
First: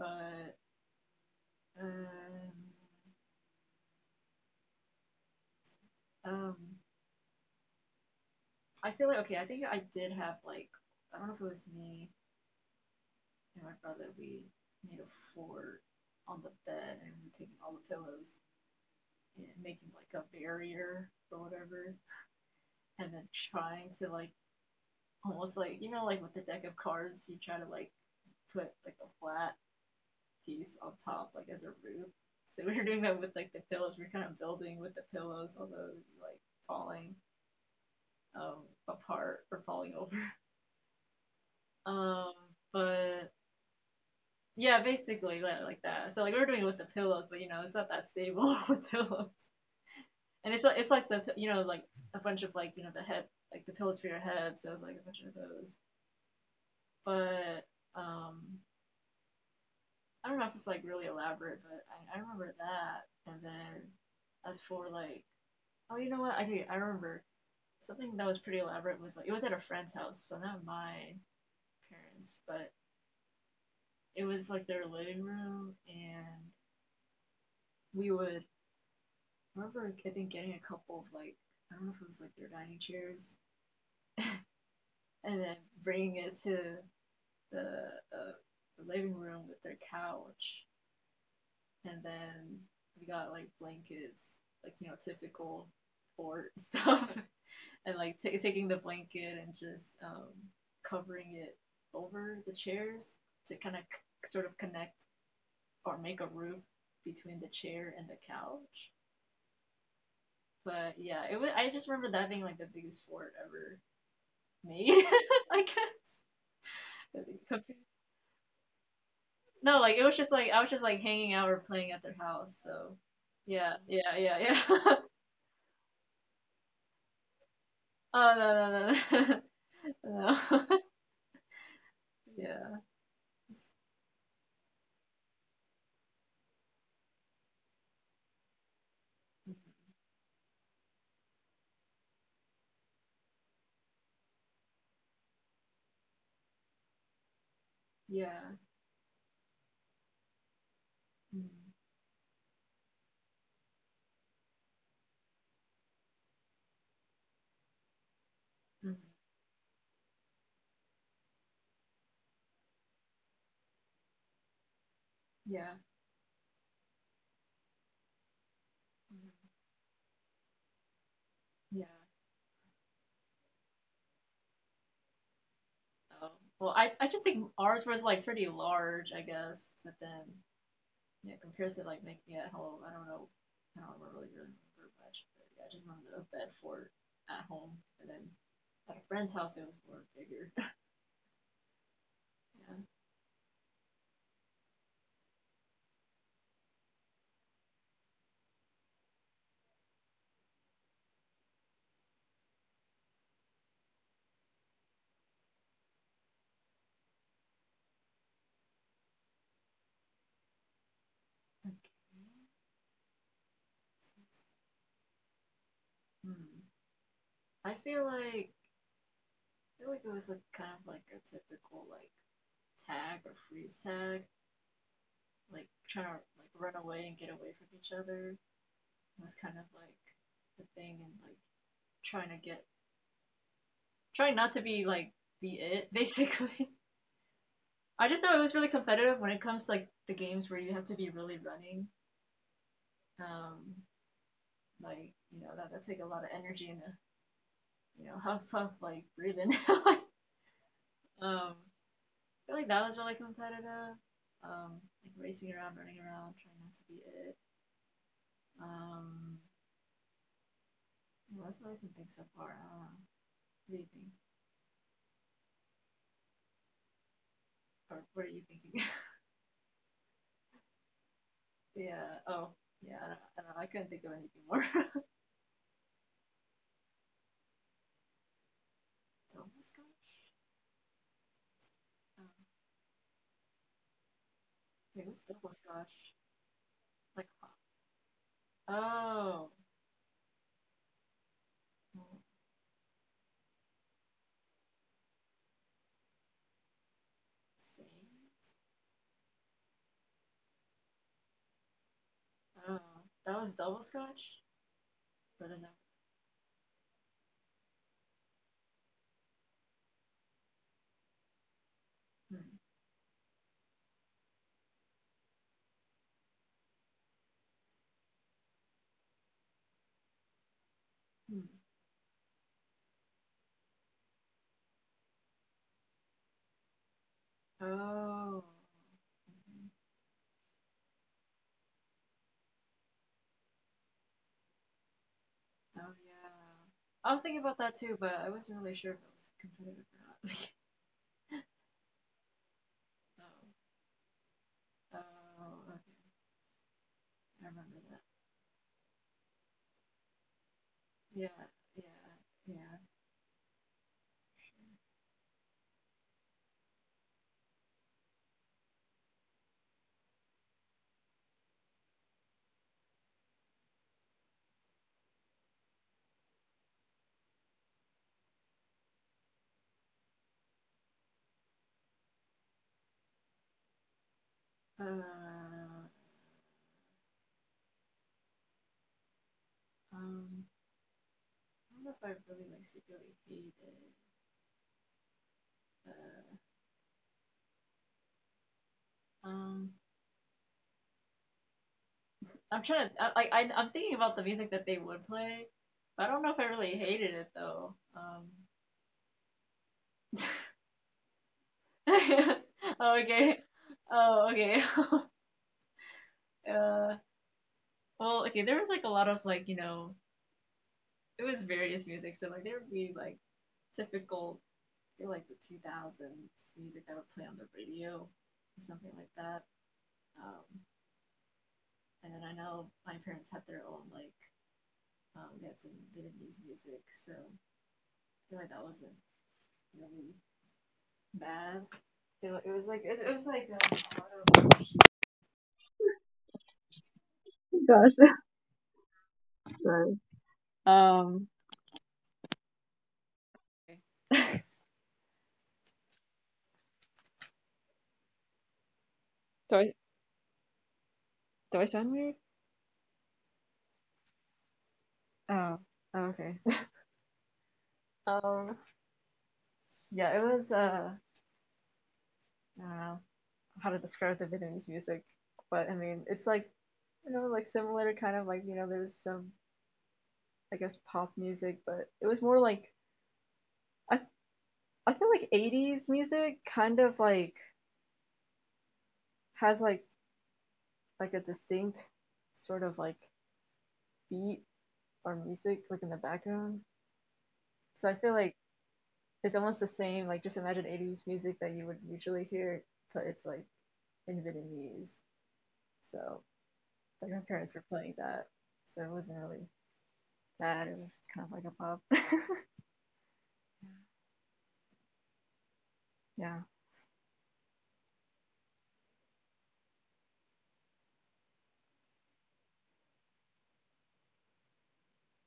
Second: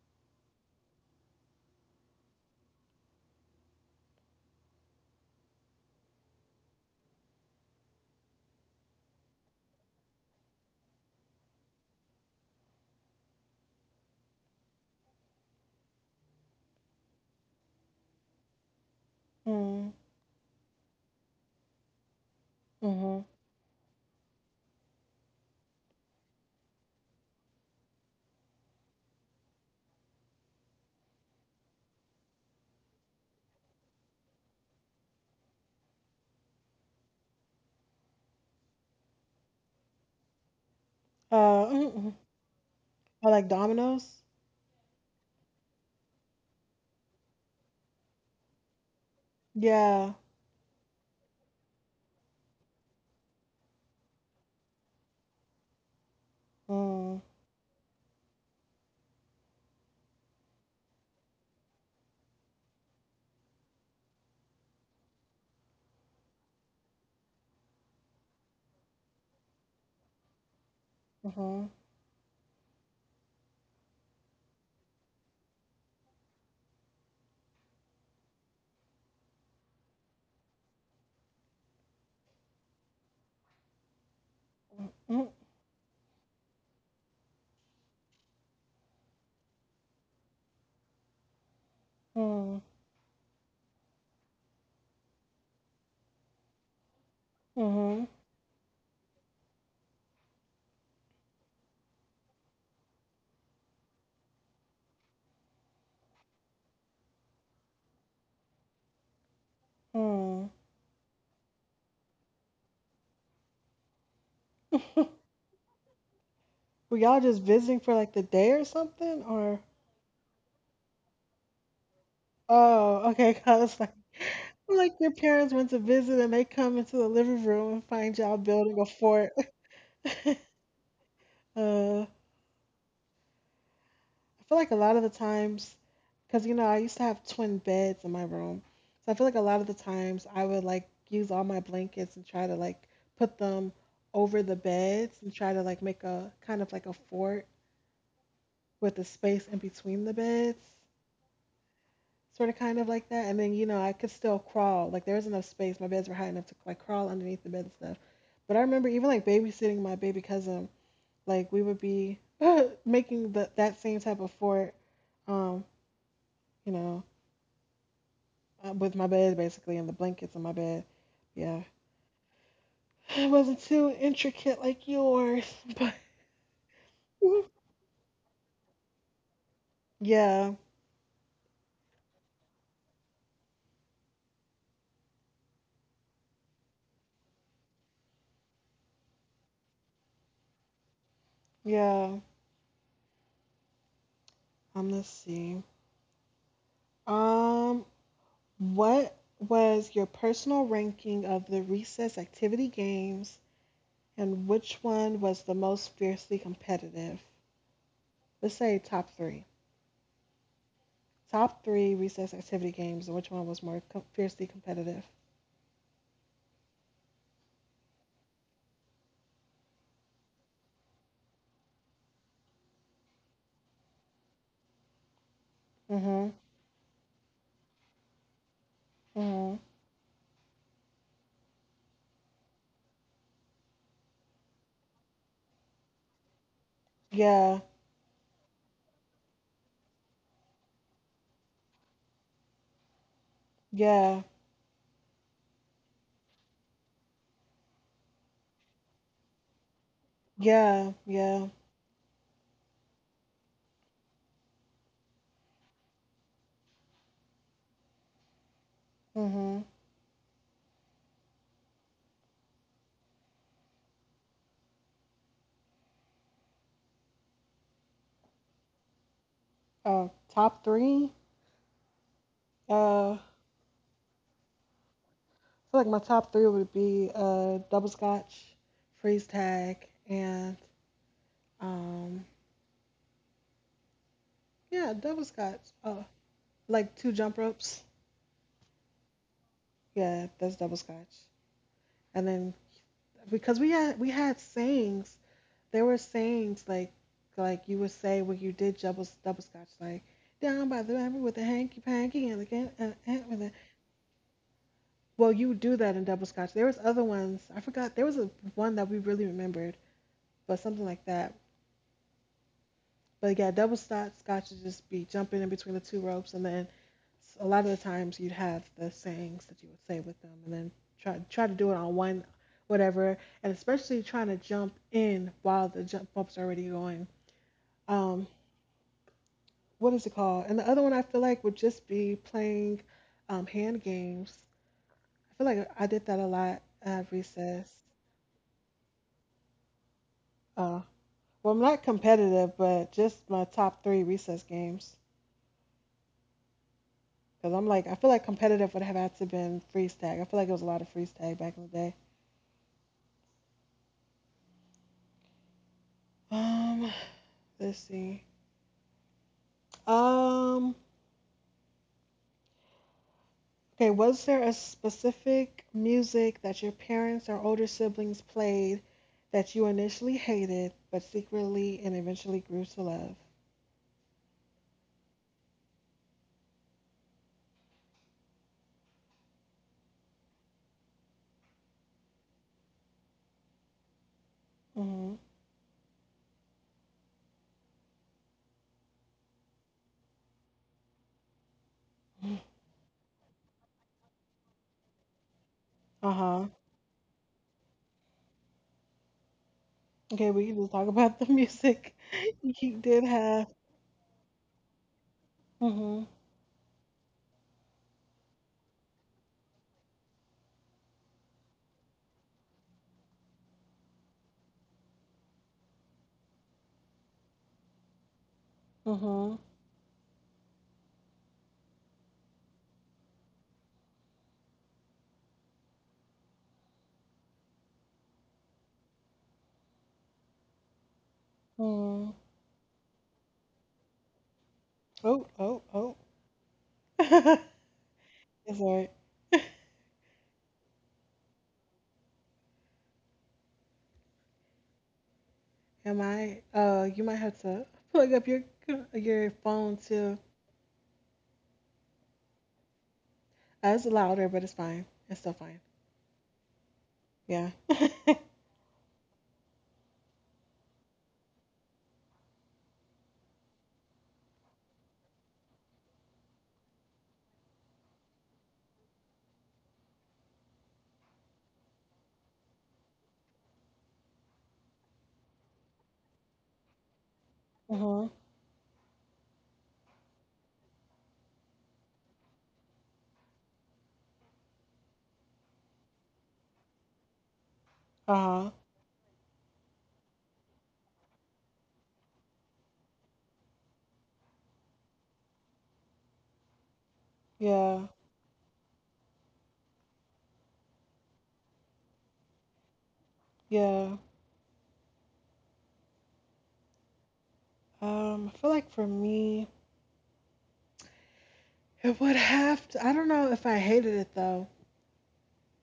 [SPEAKER 2] But um, um, I feel like okay. I think I did have like I don't know if it was me and my brother. We made a fort on the bed and we were taking all the pillows and making
[SPEAKER 1] Mm-hmm.
[SPEAKER 2] like a barrier or whatever, and
[SPEAKER 1] Mm-hmm.
[SPEAKER 2] then trying to like almost like you know like with the deck of cards, you try to like put like a flat piece on top like as a roof. So we were doing that with like the pillows. We are kind of building with the pillows, although like falling um, apart or falling over.
[SPEAKER 1] Uh, mm-mm.
[SPEAKER 2] Um,
[SPEAKER 1] Or
[SPEAKER 2] but
[SPEAKER 1] like dominoes?
[SPEAKER 2] yeah, basically like, like that. So like we are doing it with the pillows, but you know it's not that stable with pillows.
[SPEAKER 1] Yeah.
[SPEAKER 2] And it's like it's like the you know like a bunch of like you know the head like the pillows for your head, so it's like a bunch of those.
[SPEAKER 1] Mm-hmm.
[SPEAKER 2] But um, I don't know if it's like really elaborate, but I, I remember that. And then as for like oh you know what I do I remember something that was pretty elaborate was like it was at a friend's house, so not my
[SPEAKER 1] Mm-hmm.
[SPEAKER 2] parents, but it was like their living room, and we would remember I think getting a couple of like I don't know if it was like their dining chairs, and then bringing it to the, uh, the living room with their couch, and
[SPEAKER 1] Mm-hmm.
[SPEAKER 2] then we got like blankets, like you know typical port stuff, and
[SPEAKER 1] Mm-hmm.
[SPEAKER 2] like ta taking the blanket and just um, covering it over the chairs to kind of c- sort of connect or make a roof between the chair and the couch.
[SPEAKER 1] Mm-hmm.
[SPEAKER 2] But yeah, it was. I just remember that being like the biggest fort ever made. I guess.
[SPEAKER 1] Were y'all just visiting for like the day or something? Or
[SPEAKER 2] No, like it was just like I was just like hanging out or playing at their house. So
[SPEAKER 1] oh, okay.
[SPEAKER 2] yeah,
[SPEAKER 1] Cause like,
[SPEAKER 2] yeah, yeah,
[SPEAKER 1] like
[SPEAKER 2] yeah.
[SPEAKER 1] your parents went to visit and they come into the living room and find
[SPEAKER 2] Oh
[SPEAKER 1] y'all
[SPEAKER 2] no,
[SPEAKER 1] building a
[SPEAKER 2] no, no,
[SPEAKER 1] fort.
[SPEAKER 2] no. No.
[SPEAKER 1] uh,
[SPEAKER 2] Yeah.
[SPEAKER 1] I feel like a lot of the times, because you know I used to have twin beds in my room, so I feel like a lot of the times I would like use all my blankets and try to like put them over the beds and try to like make a kind of like a fort
[SPEAKER 2] Yeah.
[SPEAKER 1] with the space in between the beds.
[SPEAKER 2] Mm.
[SPEAKER 1] Sort of kind of like that. And then, you know, I could still crawl. Like there was enough space. My beds were high enough to like crawl underneath the bed and stuff. But I remember
[SPEAKER 2] Mm.
[SPEAKER 1] even like babysitting my baby cousin, like we would be making the, that same type of fort, um,
[SPEAKER 2] Yeah.
[SPEAKER 1] you know, uh, with my bed
[SPEAKER 2] Mm.
[SPEAKER 1] basically and the blankets in my bed. Yeah.
[SPEAKER 2] Yeah.
[SPEAKER 1] It wasn't too intricate like yours, but
[SPEAKER 2] Oh. Well, I I just think ours was like pretty large, I guess, but then
[SPEAKER 1] yeah,
[SPEAKER 2] yeah, compared to like making it at home, I don't know. I don't really remember much, but yeah, I just remember a bed fort at home, and then at a friend's house it was more bigger.
[SPEAKER 1] yeah.
[SPEAKER 2] Yeah.
[SPEAKER 1] Um, let's see. Um, what was your personal ranking of the recess activity games and which one was the most fiercely competitive? Let's say top three. Top
[SPEAKER 2] Okay.
[SPEAKER 1] three recess activity games, and which one was more co- fiercely competitive?
[SPEAKER 2] Hmm. I feel like I feel like it was like kind of like a typical like tag or freeze tag, like
[SPEAKER 1] Mm
[SPEAKER 2] trying to
[SPEAKER 1] hmm.
[SPEAKER 2] like run away and get away from each other. It
[SPEAKER 1] Mm
[SPEAKER 2] was kind of
[SPEAKER 1] hmm.
[SPEAKER 2] like the thing, and like trying to get trying not to be like be it basically.
[SPEAKER 1] Yeah.
[SPEAKER 2] I just know it was really competitive when it comes to like the games where you have to be really running. Um,
[SPEAKER 1] Yeah.
[SPEAKER 2] like you know that that take a lot of energy and uh, you know huff huff like breathing.
[SPEAKER 1] Yeah. Yeah.
[SPEAKER 2] um, I feel like that was really competitive. Um, like racing around, running around, trying not to be it.
[SPEAKER 1] Mm
[SPEAKER 2] Um,
[SPEAKER 1] hmm.
[SPEAKER 2] well, that's what I can think so far. I don't know. What do you think? Or what are you thinking?
[SPEAKER 1] Uh, top three?
[SPEAKER 2] Yeah. Oh, yeah.
[SPEAKER 1] Uh, I
[SPEAKER 2] I don't, I don't know. I couldn't think of anything more.
[SPEAKER 1] feel like my top three would be uh, double scotch, freeze
[SPEAKER 2] Double scotch.
[SPEAKER 1] tag, and um,
[SPEAKER 2] Um,
[SPEAKER 1] yeah,
[SPEAKER 2] Wait, what's
[SPEAKER 1] double
[SPEAKER 2] double
[SPEAKER 1] scotch. Oh,
[SPEAKER 2] scotch?
[SPEAKER 1] like two
[SPEAKER 2] Like,
[SPEAKER 1] jump
[SPEAKER 2] uh,
[SPEAKER 1] ropes.
[SPEAKER 2] oh,
[SPEAKER 1] Yeah, that's double scotch.
[SPEAKER 2] well,
[SPEAKER 1] And then because we had we had sayings. There were sayings like like you would say when you did double double scotch, like down by the river with a hanky panky and again
[SPEAKER 2] Oh,
[SPEAKER 1] and, and
[SPEAKER 2] that
[SPEAKER 1] with
[SPEAKER 2] was
[SPEAKER 1] a...
[SPEAKER 2] double scotch.
[SPEAKER 1] Well, you
[SPEAKER 2] What is
[SPEAKER 1] would
[SPEAKER 2] that?
[SPEAKER 1] do that in double scotch. There was other ones I forgot. There was a one that we really remembered, but something like that.
[SPEAKER 2] Hmm.
[SPEAKER 1] But yeah, double scotch scotch would just be jumping in between the two ropes, and then s- a lot of the times you'd have the sayings that you would say with them, and then try try
[SPEAKER 2] Hmm.
[SPEAKER 1] to do it on one, whatever. And especially trying to jump in while the jump bump's already going. um
[SPEAKER 2] Oh. Mhm.
[SPEAKER 1] What is it called? And the other one I feel like would just be playing um, hand games. I feel like I
[SPEAKER 2] Oh
[SPEAKER 1] did that a
[SPEAKER 2] yeah.
[SPEAKER 1] lot
[SPEAKER 2] I
[SPEAKER 1] at
[SPEAKER 2] was thinking about
[SPEAKER 1] recess.
[SPEAKER 2] that too, but I wasn't really sure if it was competitive or not.
[SPEAKER 1] Uh, well, I'm not competitive, but just my top three recess
[SPEAKER 2] Oh,
[SPEAKER 1] games.
[SPEAKER 2] oh, okay. I
[SPEAKER 1] Because
[SPEAKER 2] remember
[SPEAKER 1] I'm like, I
[SPEAKER 2] that.
[SPEAKER 1] feel like competitive would have had to been freeze tag. I feel like it was a lot of freeze
[SPEAKER 2] Yeah,
[SPEAKER 1] tag back in the day.
[SPEAKER 2] yeah, yeah.
[SPEAKER 1] Um, let's see. Um, okay, was there a specific music that your parents or older siblings played that you initially hated but secretly and eventually grew to love?
[SPEAKER 2] Uh, um, I don't know if I really like secretly hated.
[SPEAKER 1] Mm-hmm.
[SPEAKER 2] Uh, um, I'm trying to. I, like, I I'm thinking about the music that they would play, but I don't know if I
[SPEAKER 1] Uh-huh.
[SPEAKER 2] really hated it though. Um.
[SPEAKER 1] Okay, we can just talk about the music. He
[SPEAKER 2] Oh,
[SPEAKER 1] did
[SPEAKER 2] okay.
[SPEAKER 1] have.
[SPEAKER 2] Oh, okay.
[SPEAKER 1] Mm-hmm.
[SPEAKER 2] Uh. Well, okay. There was like a lot of like you know it was various music. So like there would be like typical feel like the two thousands music that would play on the radio or something like
[SPEAKER 1] Mm-hmm.
[SPEAKER 2] that. Um, and then I know my parents had their own like um, they had some Vietnamese music, so I feel like that wasn't really bad.
[SPEAKER 1] Mm-hmm.
[SPEAKER 2] It, it was like it, it was like um,
[SPEAKER 1] Oh, oh, oh.
[SPEAKER 2] Gosh.
[SPEAKER 1] It's all right.
[SPEAKER 2] um
[SPEAKER 1] Am I? Uh, you might have to plug up your co- your phone
[SPEAKER 2] do I
[SPEAKER 1] too.
[SPEAKER 2] do I sound weird?
[SPEAKER 1] Uh, it's louder, but it's fine. It's still fine.
[SPEAKER 2] Oh, okay.
[SPEAKER 1] Yeah.
[SPEAKER 2] Um, yeah, it was uh, I don't know how to describe the Vietnamese music, but I mean, it's like, you know, like similar kind of like, you know, there's some, I guess, pop music, but it was more like, I, I feel like eighties music kind of like
[SPEAKER 1] Mm-hmm.
[SPEAKER 2] has like, like a distinct sort of like beat or music like in the background. So I
[SPEAKER 1] Uh-huh.
[SPEAKER 2] feel like it's almost the same, like just imagine eighties music that you would usually hear, but it's like in Vietnamese. So like my
[SPEAKER 1] Yeah.
[SPEAKER 2] parents were playing that. So it wasn't really that it was kind of like a pop,
[SPEAKER 1] Yeah.
[SPEAKER 2] yeah.
[SPEAKER 1] Um, I feel like for me, it would have to. I don't know if I hated it though.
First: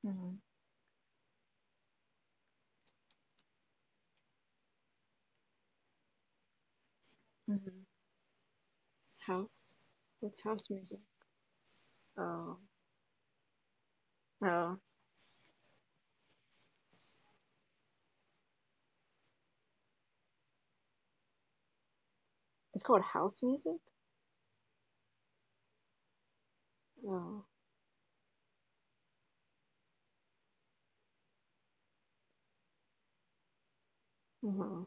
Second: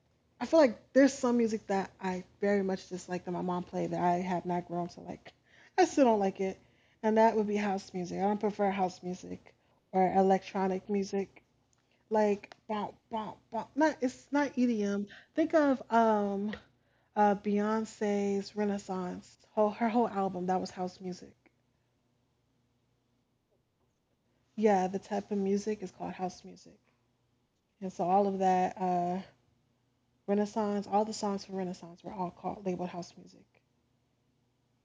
[SPEAKER 2] Mm-hmm.
[SPEAKER 1] I feel like there's some music that I very much dislike that my mom played that I have not grown to like. I still don't like it. And that would be
[SPEAKER 2] Mm-hmm.
[SPEAKER 1] house music. I don't prefer house music
[SPEAKER 2] House.
[SPEAKER 1] or
[SPEAKER 2] What's house
[SPEAKER 1] electronic
[SPEAKER 2] music?
[SPEAKER 1] music. Like
[SPEAKER 2] Oh.
[SPEAKER 1] bump bump bump. Not, it's not
[SPEAKER 2] Oh.
[SPEAKER 1] E D M. Think of um uh Beyonce's Renaissance. Whole, her whole album, that was house music.
[SPEAKER 2] It's called house music.
[SPEAKER 1] Yeah, the type of music is called house music.
[SPEAKER 2] Oh.
[SPEAKER 1] And so all of that uh Renaissance, all the songs from Renaissance were all called, labeled house music.
[SPEAKER 2] Uh-huh.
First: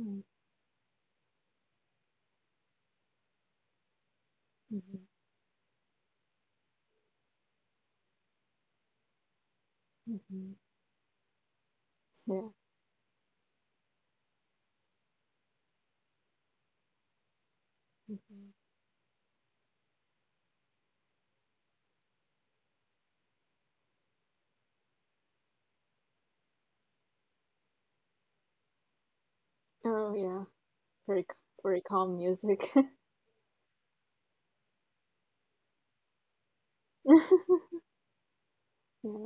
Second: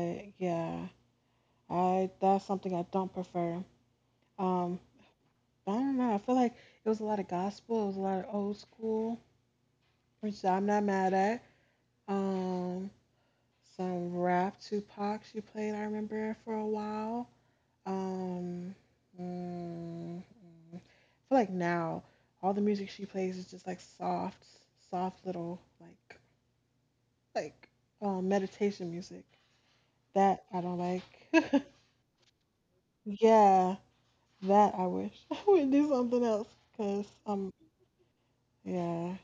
[SPEAKER 2] Mm-hmm.
[SPEAKER 1] yeah. I, that's something I don't prefer. Um,
[SPEAKER 2] Mm-hmm.
[SPEAKER 1] but I don't know. I feel like it was a lot of gospel. It was a lot of old school, which I'm not mad at.
[SPEAKER 2] Yeah.
[SPEAKER 1] Um, some rap, Tupac, she played. I remember for a while.
[SPEAKER 2] Mm-hmm.
[SPEAKER 1] Um, mm, mm. I feel like now all the music she plays is just like soft, soft little like like um, meditation music
[SPEAKER 2] Oh yeah.
[SPEAKER 1] that I don't
[SPEAKER 2] Very
[SPEAKER 1] like.
[SPEAKER 2] very calm music. Yeah.
[SPEAKER 1] Yeah, that I wish I would do something else because um yeah.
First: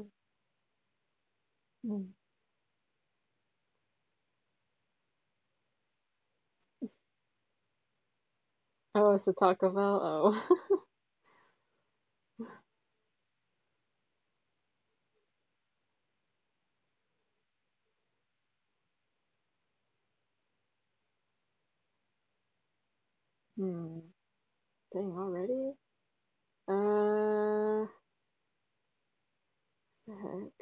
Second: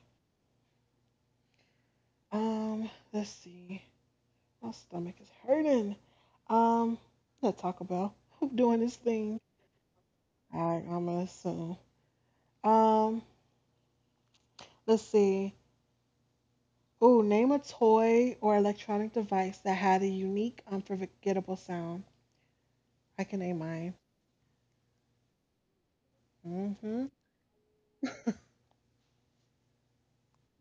[SPEAKER 2] Mm.
[SPEAKER 1] um Let's see, my stomach is hurting. um let's talk about... I'm doing this
[SPEAKER 2] Oh, it's the
[SPEAKER 1] thing.
[SPEAKER 2] Taco Bell.
[SPEAKER 1] I
[SPEAKER 2] Oh.
[SPEAKER 1] I'm gonna assume. um let's see. Ooh, name a toy or electronic device that had a unique, unforgettable sound. I can name mine.
[SPEAKER 2] Hmm. Dang, already?
[SPEAKER 1] Mm-hmm.
[SPEAKER 2] Uh, the heck?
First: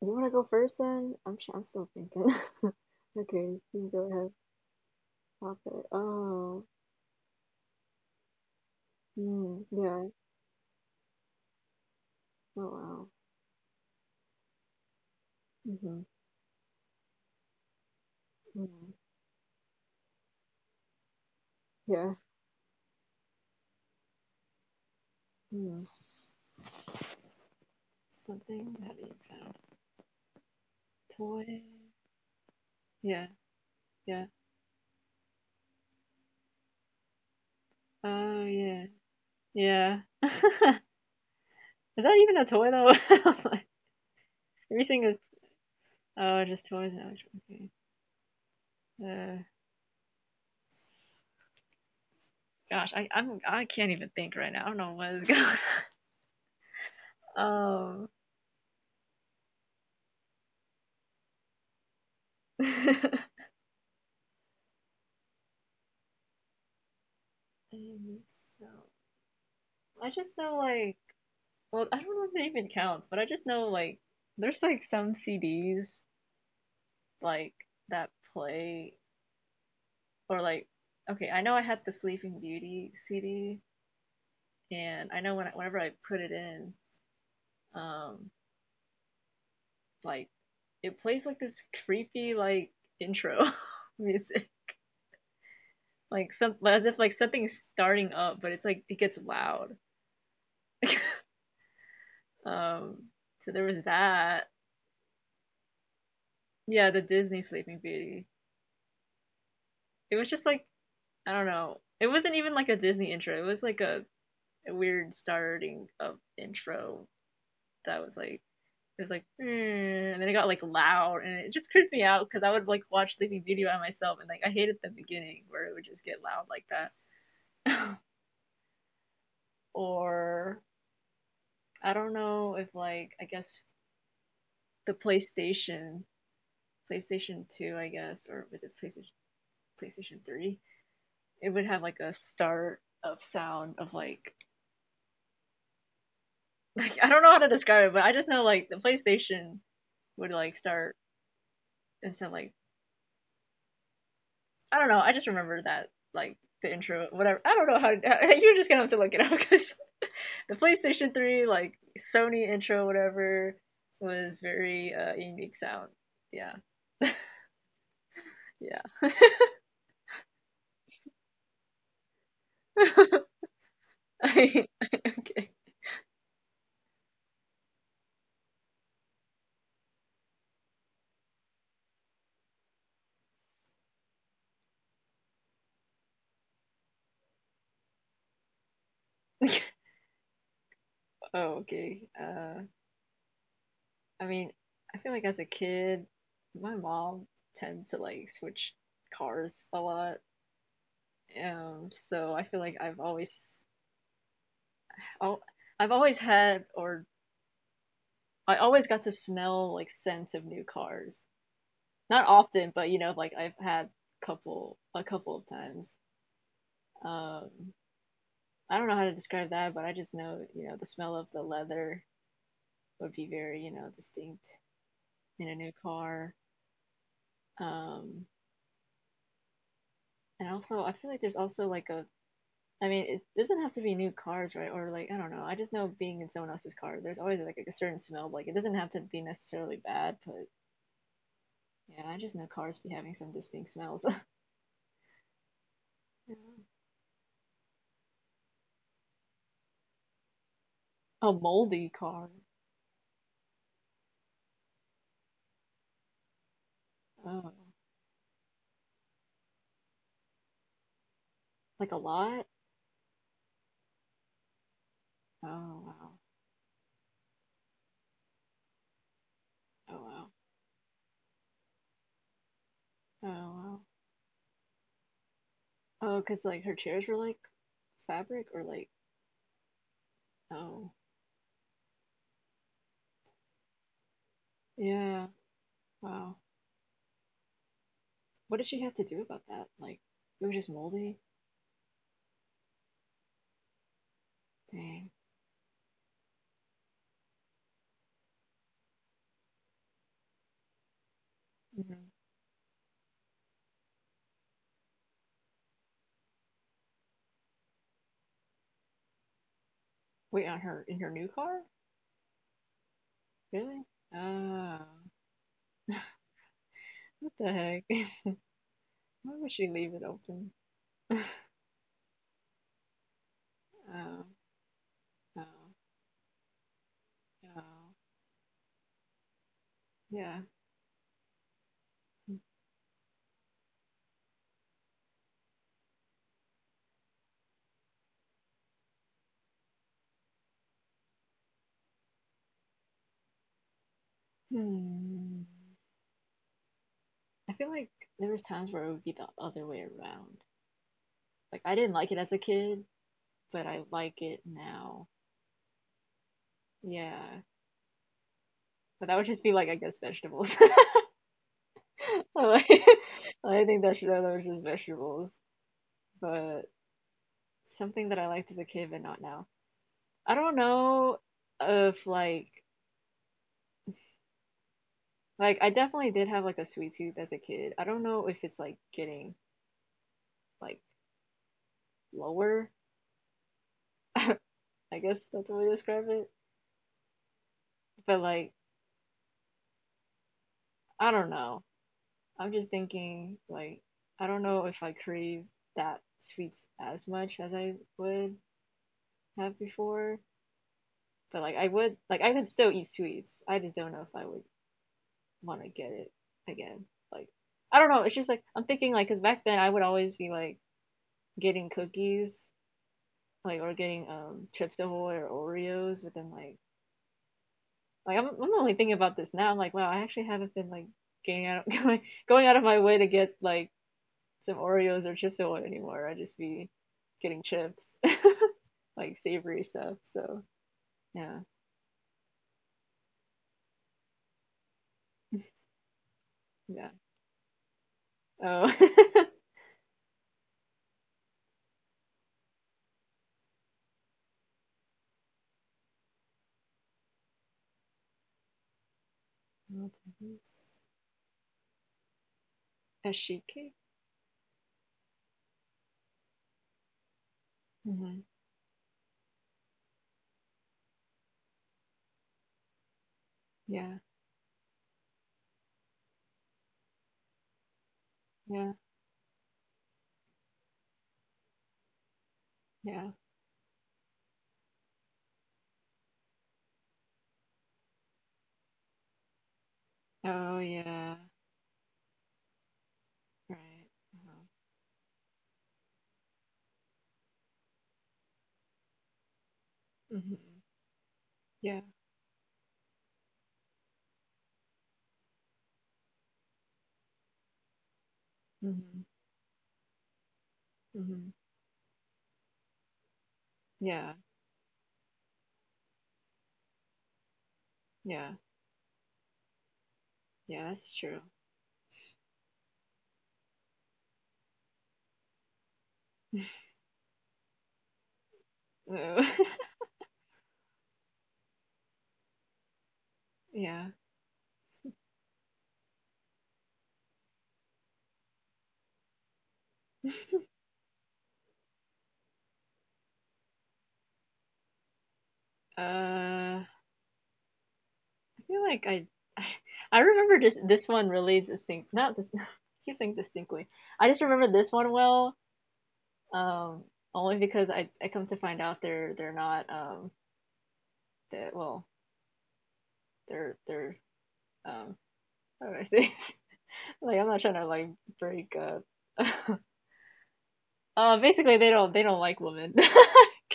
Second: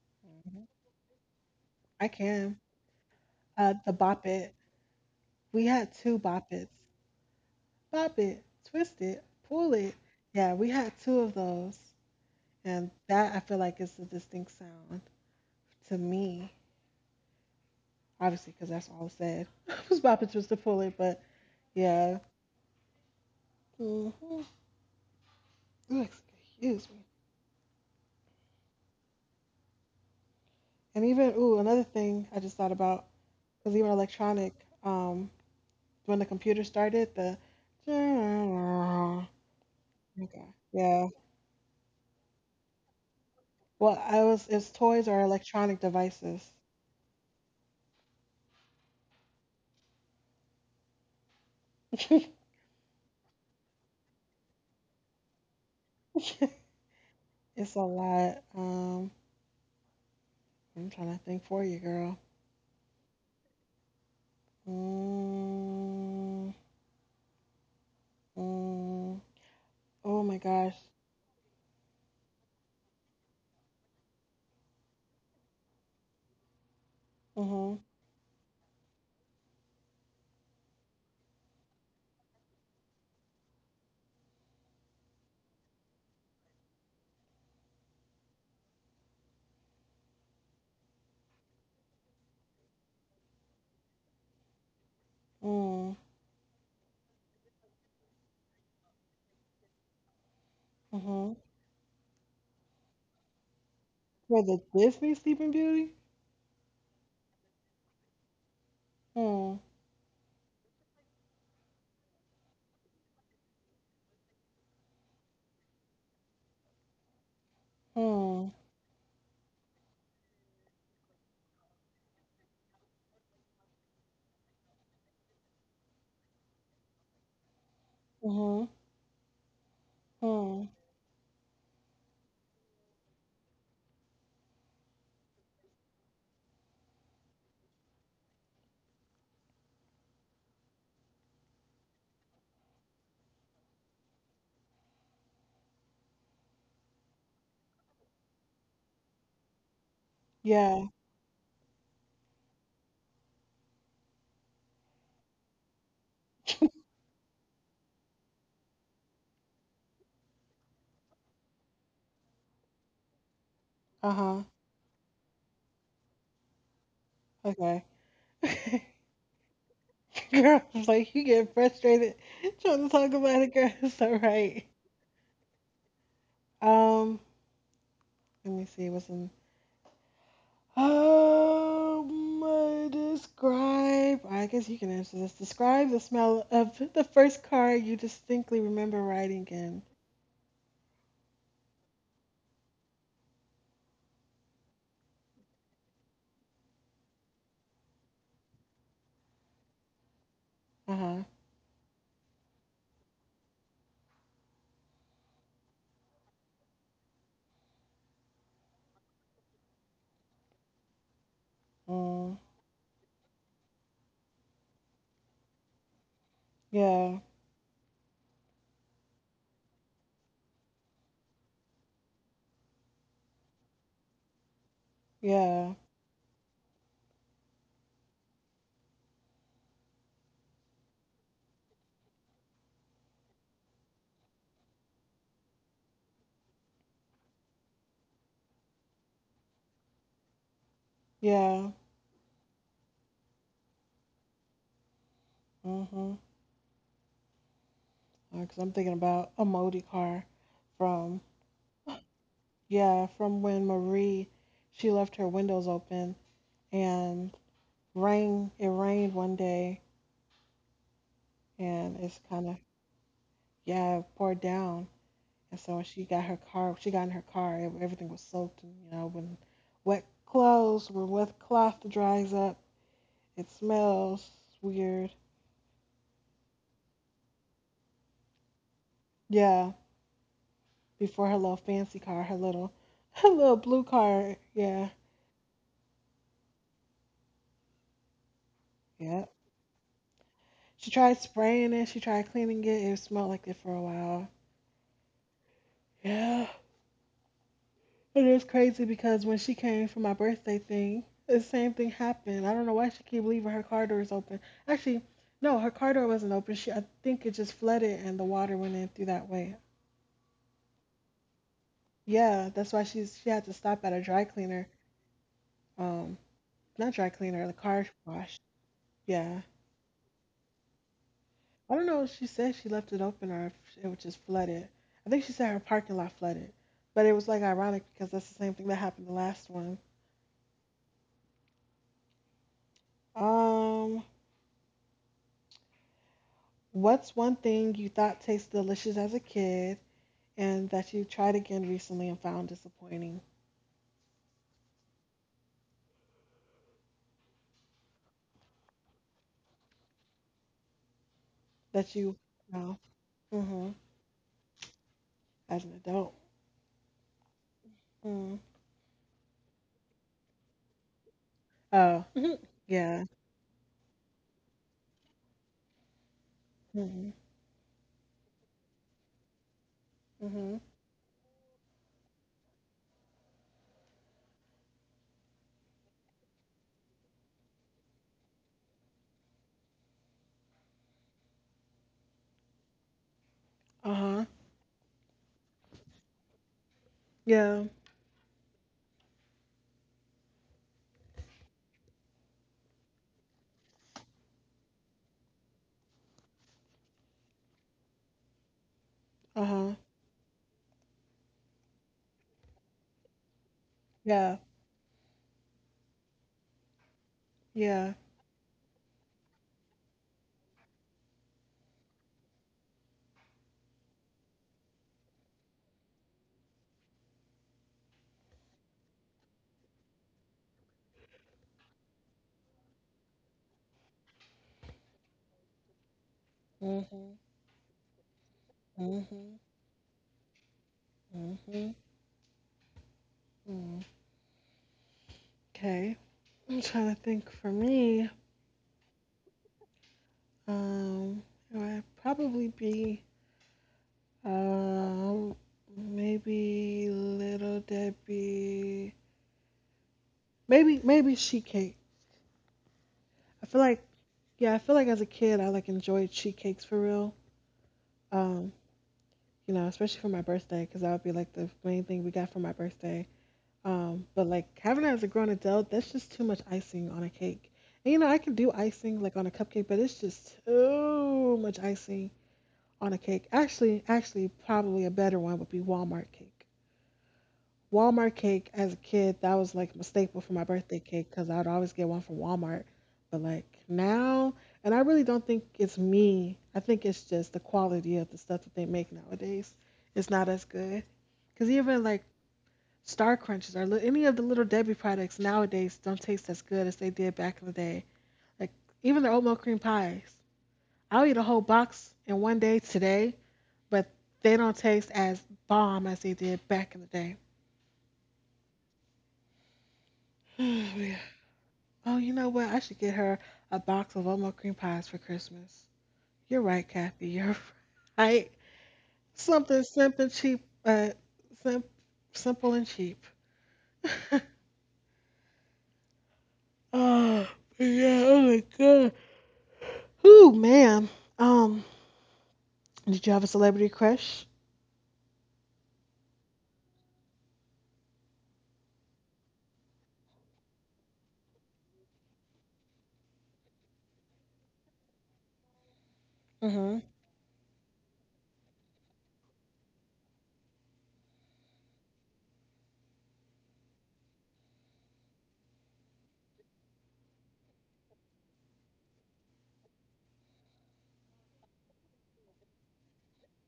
[SPEAKER 2] You want to go
[SPEAKER 1] Hmm.
[SPEAKER 2] first then? I'm tr- I'm still
[SPEAKER 1] I
[SPEAKER 2] thinking.
[SPEAKER 1] can...
[SPEAKER 2] Okay,
[SPEAKER 1] uh
[SPEAKER 2] you
[SPEAKER 1] The
[SPEAKER 2] go
[SPEAKER 1] Bop
[SPEAKER 2] ahead.
[SPEAKER 1] It.
[SPEAKER 2] Pop
[SPEAKER 1] We
[SPEAKER 2] it.
[SPEAKER 1] had two Bop
[SPEAKER 2] Oh,
[SPEAKER 1] Its. Pop it, twist it,
[SPEAKER 2] mm,
[SPEAKER 1] pull it.
[SPEAKER 2] yeah.
[SPEAKER 1] Yeah, we had two of those,
[SPEAKER 2] Oh,
[SPEAKER 1] and
[SPEAKER 2] wow.
[SPEAKER 1] that I feel like is a distinct sound to
[SPEAKER 2] Mm-hmm.
[SPEAKER 1] me. Obviously, because that's
[SPEAKER 2] Mm,
[SPEAKER 1] all I said. I was bopping, twist it, pull it, but
[SPEAKER 2] yeah.
[SPEAKER 1] yeah. Hmm,
[SPEAKER 2] Mm.
[SPEAKER 1] excuse me.
[SPEAKER 2] Something that eats out.
[SPEAKER 1] And even, ooh,
[SPEAKER 2] Toy.
[SPEAKER 1] another thing I just thought about
[SPEAKER 2] Yeah,
[SPEAKER 1] was even
[SPEAKER 2] yeah.
[SPEAKER 1] electronic. Um, when the computer started, the...
[SPEAKER 2] Oh, yeah,
[SPEAKER 1] Okay,
[SPEAKER 2] yeah. Is
[SPEAKER 1] yeah.
[SPEAKER 2] that even a toy though?
[SPEAKER 1] Well, I was, it's
[SPEAKER 2] Every
[SPEAKER 1] toys
[SPEAKER 2] single.
[SPEAKER 1] or electronic
[SPEAKER 2] Oh,
[SPEAKER 1] devices.
[SPEAKER 2] just toys. Now. Okay. Uh, gosh, I I'm I can't even think right now. I don't know what is going
[SPEAKER 1] It's a
[SPEAKER 2] on.
[SPEAKER 1] lot. Um, I'm trying to think for you, girl.
[SPEAKER 2] Um.
[SPEAKER 1] Mm,
[SPEAKER 2] I think so.
[SPEAKER 1] mm,
[SPEAKER 2] I
[SPEAKER 1] oh
[SPEAKER 2] just
[SPEAKER 1] my
[SPEAKER 2] know
[SPEAKER 1] gosh.
[SPEAKER 2] like, well, I don't know if it even counts, but I just know like there's like some C Ds like
[SPEAKER 1] Mm-hmm.
[SPEAKER 2] that play, or like, okay, I know I had the Sleeping Beauty C D. And I know when I, whenever I put it in, um like it plays like this creepy like intro music.
[SPEAKER 1] Mm,
[SPEAKER 2] Like some, as if like something's starting up, but it's like it gets loud.
[SPEAKER 1] mm-hmm.
[SPEAKER 2] um so there was
[SPEAKER 1] For
[SPEAKER 2] that.
[SPEAKER 1] the Disney Sleeping Beauty?
[SPEAKER 2] Yeah, the Disney Sleeping Beauty,
[SPEAKER 1] Mm,
[SPEAKER 2] it was just like, I don't know. It wasn't even like a Disney intro. It was like a, a weird starting of intro that was like,
[SPEAKER 1] mm,
[SPEAKER 2] it was like "Mm," and then it got like loud and it just creeped me out because I would like watch Sleeping Beauty by myself and like I hated the beginning where it would just get loud like that.
[SPEAKER 1] mm-hmm.
[SPEAKER 2] Or
[SPEAKER 1] Mm.
[SPEAKER 2] I don't know if like I guess the PlayStation PlayStation two, I guess, or was it PlayStation PlayStation three. It would have like a start of sound of like like I don't know how to describe it, but I just know like the PlayStation would like
[SPEAKER 1] Yeah.
[SPEAKER 2] start, and some like, I don't know. I just remember that, like the intro, whatever. I don't know how, how. You're just gonna have to look it up because the PlayStation Three like Sony intro, whatever, was
[SPEAKER 1] Uh-huh.
[SPEAKER 2] very uh, unique sound. Yeah,
[SPEAKER 1] Okay.
[SPEAKER 2] yeah.
[SPEAKER 1] Girl, it's like you get frustrated trying to talk about it, girl. It's all right.
[SPEAKER 2] I, okay.
[SPEAKER 1] Um, Let me see what's in. Um, uh, describe... I guess you can answer this. Describe the smell of the first car you distinctly remember riding in.
[SPEAKER 2] Oh, okay. Uh, I mean, I feel like as a kid, my mom tend to like switch cars a lot.
[SPEAKER 1] Uh huh.
[SPEAKER 2] Um, so I feel like I've always, i I've always had, or I always got to smell like scents of new cars. Not
[SPEAKER 1] Mm,
[SPEAKER 2] often, but you know, like I've had couple a couple of times.
[SPEAKER 1] yeah.
[SPEAKER 2] Um, I don't know how to describe that, but I just know, you know, the smell of the leather would be very, you know, distinct in a new
[SPEAKER 1] Yeah.
[SPEAKER 2] car. Um, and also, I feel like there's also like a, I mean, it doesn't have to be new cars, right? Or like, I don't know. I just know being in someone else's car, there's always like a certain smell. Like, it doesn't have to be necessarily bad, but
[SPEAKER 1] Yeah.
[SPEAKER 2] yeah, I just know cars be having some distinct smells.
[SPEAKER 1] Mm-hmm.
[SPEAKER 2] Yeah.
[SPEAKER 1] Because I'm thinking about a Modi car from...
[SPEAKER 2] A moldy car.
[SPEAKER 1] Yeah, from when Marie, she left her windows open and
[SPEAKER 2] Oh,
[SPEAKER 1] rain. It rained one day,
[SPEAKER 2] like a
[SPEAKER 1] and it's
[SPEAKER 2] lot?
[SPEAKER 1] kind of, yeah, poured down. And
[SPEAKER 2] Oh,
[SPEAKER 1] so she
[SPEAKER 2] wow.
[SPEAKER 1] got her car. She got in her car. ev- Everything was soaked. And you know, when
[SPEAKER 2] Oh,
[SPEAKER 1] wet
[SPEAKER 2] wow.
[SPEAKER 1] clothes, when wet cloth dries up,
[SPEAKER 2] Oh,
[SPEAKER 1] it
[SPEAKER 2] wow.
[SPEAKER 1] smells weird.
[SPEAKER 2] Oh, because like her chairs were like fabric or like,
[SPEAKER 1] Yeah.
[SPEAKER 2] oh,
[SPEAKER 1] Before her little fancy car, her little, her little blue car. Yeah.
[SPEAKER 2] yeah. Wow. What did she have to do
[SPEAKER 1] Yeah.
[SPEAKER 2] about that? Like, it was just
[SPEAKER 1] She
[SPEAKER 2] moldy?
[SPEAKER 1] tried spraying it. She tried cleaning it. It smelled like it for a while.
[SPEAKER 2] Dang.
[SPEAKER 1] Yeah. It is crazy because when she came for my birthday thing, the same thing
[SPEAKER 2] Mhm.
[SPEAKER 1] happened. I don't know why she keep leaving her car doors open. Actually, no, her car door wasn't open. She, I think it just flooded and the water went in through that way.
[SPEAKER 2] Wait, on her, in her new car?
[SPEAKER 1] Yeah, that's why she's she had to
[SPEAKER 2] Really?
[SPEAKER 1] stop at a dry cleaner.
[SPEAKER 2] Oh.
[SPEAKER 1] Um, not dry
[SPEAKER 2] What
[SPEAKER 1] cleaner,
[SPEAKER 2] the
[SPEAKER 1] the
[SPEAKER 2] heck?
[SPEAKER 1] car wash.
[SPEAKER 2] Why
[SPEAKER 1] Yeah,
[SPEAKER 2] would she leave it open?
[SPEAKER 1] I don't know if She said she left it open or if it was just
[SPEAKER 2] Oh,
[SPEAKER 1] flooded. I think she said her
[SPEAKER 2] oh,
[SPEAKER 1] parking lot flooded, but it was like ironic
[SPEAKER 2] oh.
[SPEAKER 1] because that's the same thing that happened the last one.
[SPEAKER 2] Yeah.
[SPEAKER 1] Um, What's one thing you thought tasted delicious as a kid and that you tried again recently and found disappointing?
[SPEAKER 2] Hmm. I feel like there was times where it would be the other way around. Like I didn't
[SPEAKER 1] That
[SPEAKER 2] like it
[SPEAKER 1] you,
[SPEAKER 2] as a
[SPEAKER 1] no,
[SPEAKER 2] kid, but
[SPEAKER 1] hmm,
[SPEAKER 2] I like it now.
[SPEAKER 1] as an adult.
[SPEAKER 2] Yeah.
[SPEAKER 1] Mm.
[SPEAKER 2] But that would just be like, I guess, vegetables.
[SPEAKER 1] Oh,
[SPEAKER 2] Like,
[SPEAKER 1] yeah.
[SPEAKER 2] I think that should, that was just vegetables. But
[SPEAKER 1] Hmm.
[SPEAKER 2] something that I liked as a kid but not now. I don't
[SPEAKER 1] Hmm.
[SPEAKER 2] know if like, Like I definitely did have like a sweet tooth as a kid. I don't know if it's like getting like lower.
[SPEAKER 1] Uh-huh.
[SPEAKER 2] I guess that's the way to describe it.
[SPEAKER 1] Yeah.
[SPEAKER 2] But like, I don't know. I'm just thinking like I don't know if I crave that sweets as much as I would have
[SPEAKER 1] Uh-huh.
[SPEAKER 2] before. But like I would like, I could still eat sweets. I just don't know if I
[SPEAKER 1] Yeah.
[SPEAKER 2] would want to get it again. Like, I don't
[SPEAKER 1] Yeah.
[SPEAKER 2] know. It's just like I'm thinking like because back then I would always be like getting cookies like, or getting um chips ahoy or Oreos, but then like, like I'm I'm only thinking about this now. I'm like, wow, I actually haven't been like getting out going going out of my way to get like some Oreos or chips ahoy anymore. I just be
[SPEAKER 1] Hmm.
[SPEAKER 2] getting chips,
[SPEAKER 1] Hmm.
[SPEAKER 2] like
[SPEAKER 1] Hmm.
[SPEAKER 2] savory stuff. So yeah,
[SPEAKER 1] Mm. Okay. I'm
[SPEAKER 2] yeah.
[SPEAKER 1] trying to think for me.
[SPEAKER 2] Oh,
[SPEAKER 1] Um, it would probably be um maybe Little Debbie, Maybe maybe sheet cake. I
[SPEAKER 2] ashiki.
[SPEAKER 1] feel like, yeah, I feel like as a kid I like enjoyed sheet cakes for real.
[SPEAKER 2] Mm-hmm.
[SPEAKER 1] Um, you know, especially for my birthday, because that would be like the main thing we got for my birthday.
[SPEAKER 2] Yeah,
[SPEAKER 1] Um, but like having it as a grown adult, that's just too much icing on a cake. And you know, I can do
[SPEAKER 2] yeah,
[SPEAKER 1] icing like on a cupcake, but it's just too much icing on a
[SPEAKER 2] yeah.
[SPEAKER 1] cake. Actually, actually, probably a better one would be Walmart cake. Walmart cake as a kid, that was like my staple for my
[SPEAKER 2] Oh
[SPEAKER 1] birthday cake
[SPEAKER 2] yeah,
[SPEAKER 1] because I'd always get one from Walmart. But like
[SPEAKER 2] right. Uh-huh.
[SPEAKER 1] now, and I really don't think it's me. I think it's just the quality of the stuff that they make nowadays. It's not
[SPEAKER 2] Mm-hmm.
[SPEAKER 1] as good. Because
[SPEAKER 2] Yeah.
[SPEAKER 1] even like Star Crunches or li- any of the Little Debbie products nowadays don't taste as good as they did back in the day. Like
[SPEAKER 2] Mm-hmm.
[SPEAKER 1] even their oatmeal cream pies. I'll eat a
[SPEAKER 2] Mm-hmm.
[SPEAKER 1] whole box in one day today, but
[SPEAKER 2] Yeah,
[SPEAKER 1] they don't taste as bomb as they did back in the day.
[SPEAKER 2] yeah, yeah. That's
[SPEAKER 1] Yeah.
[SPEAKER 2] true.
[SPEAKER 1] Oh, you know what? I should get her a box of Omo cream pies for Christmas. You're right, Kathy. You're right. Something simple and cheap, uh, sim- simple and cheap.
[SPEAKER 2] yeah.
[SPEAKER 1] Oh, yeah. Oh my God. Whoo, ma'am? Um, did you have a celebrity crush?
[SPEAKER 2] Uh, I feel like I, I remember this this one really distinct. Not this. I keep saying distinctly. I just remember this one well. Um,
[SPEAKER 1] Mm-hmm.
[SPEAKER 2] Only because I I come to find out they're they're not um that well, they're they're um how do I say this? Like, I'm not trying to like break up. Uh, basically, they don't they don't like women.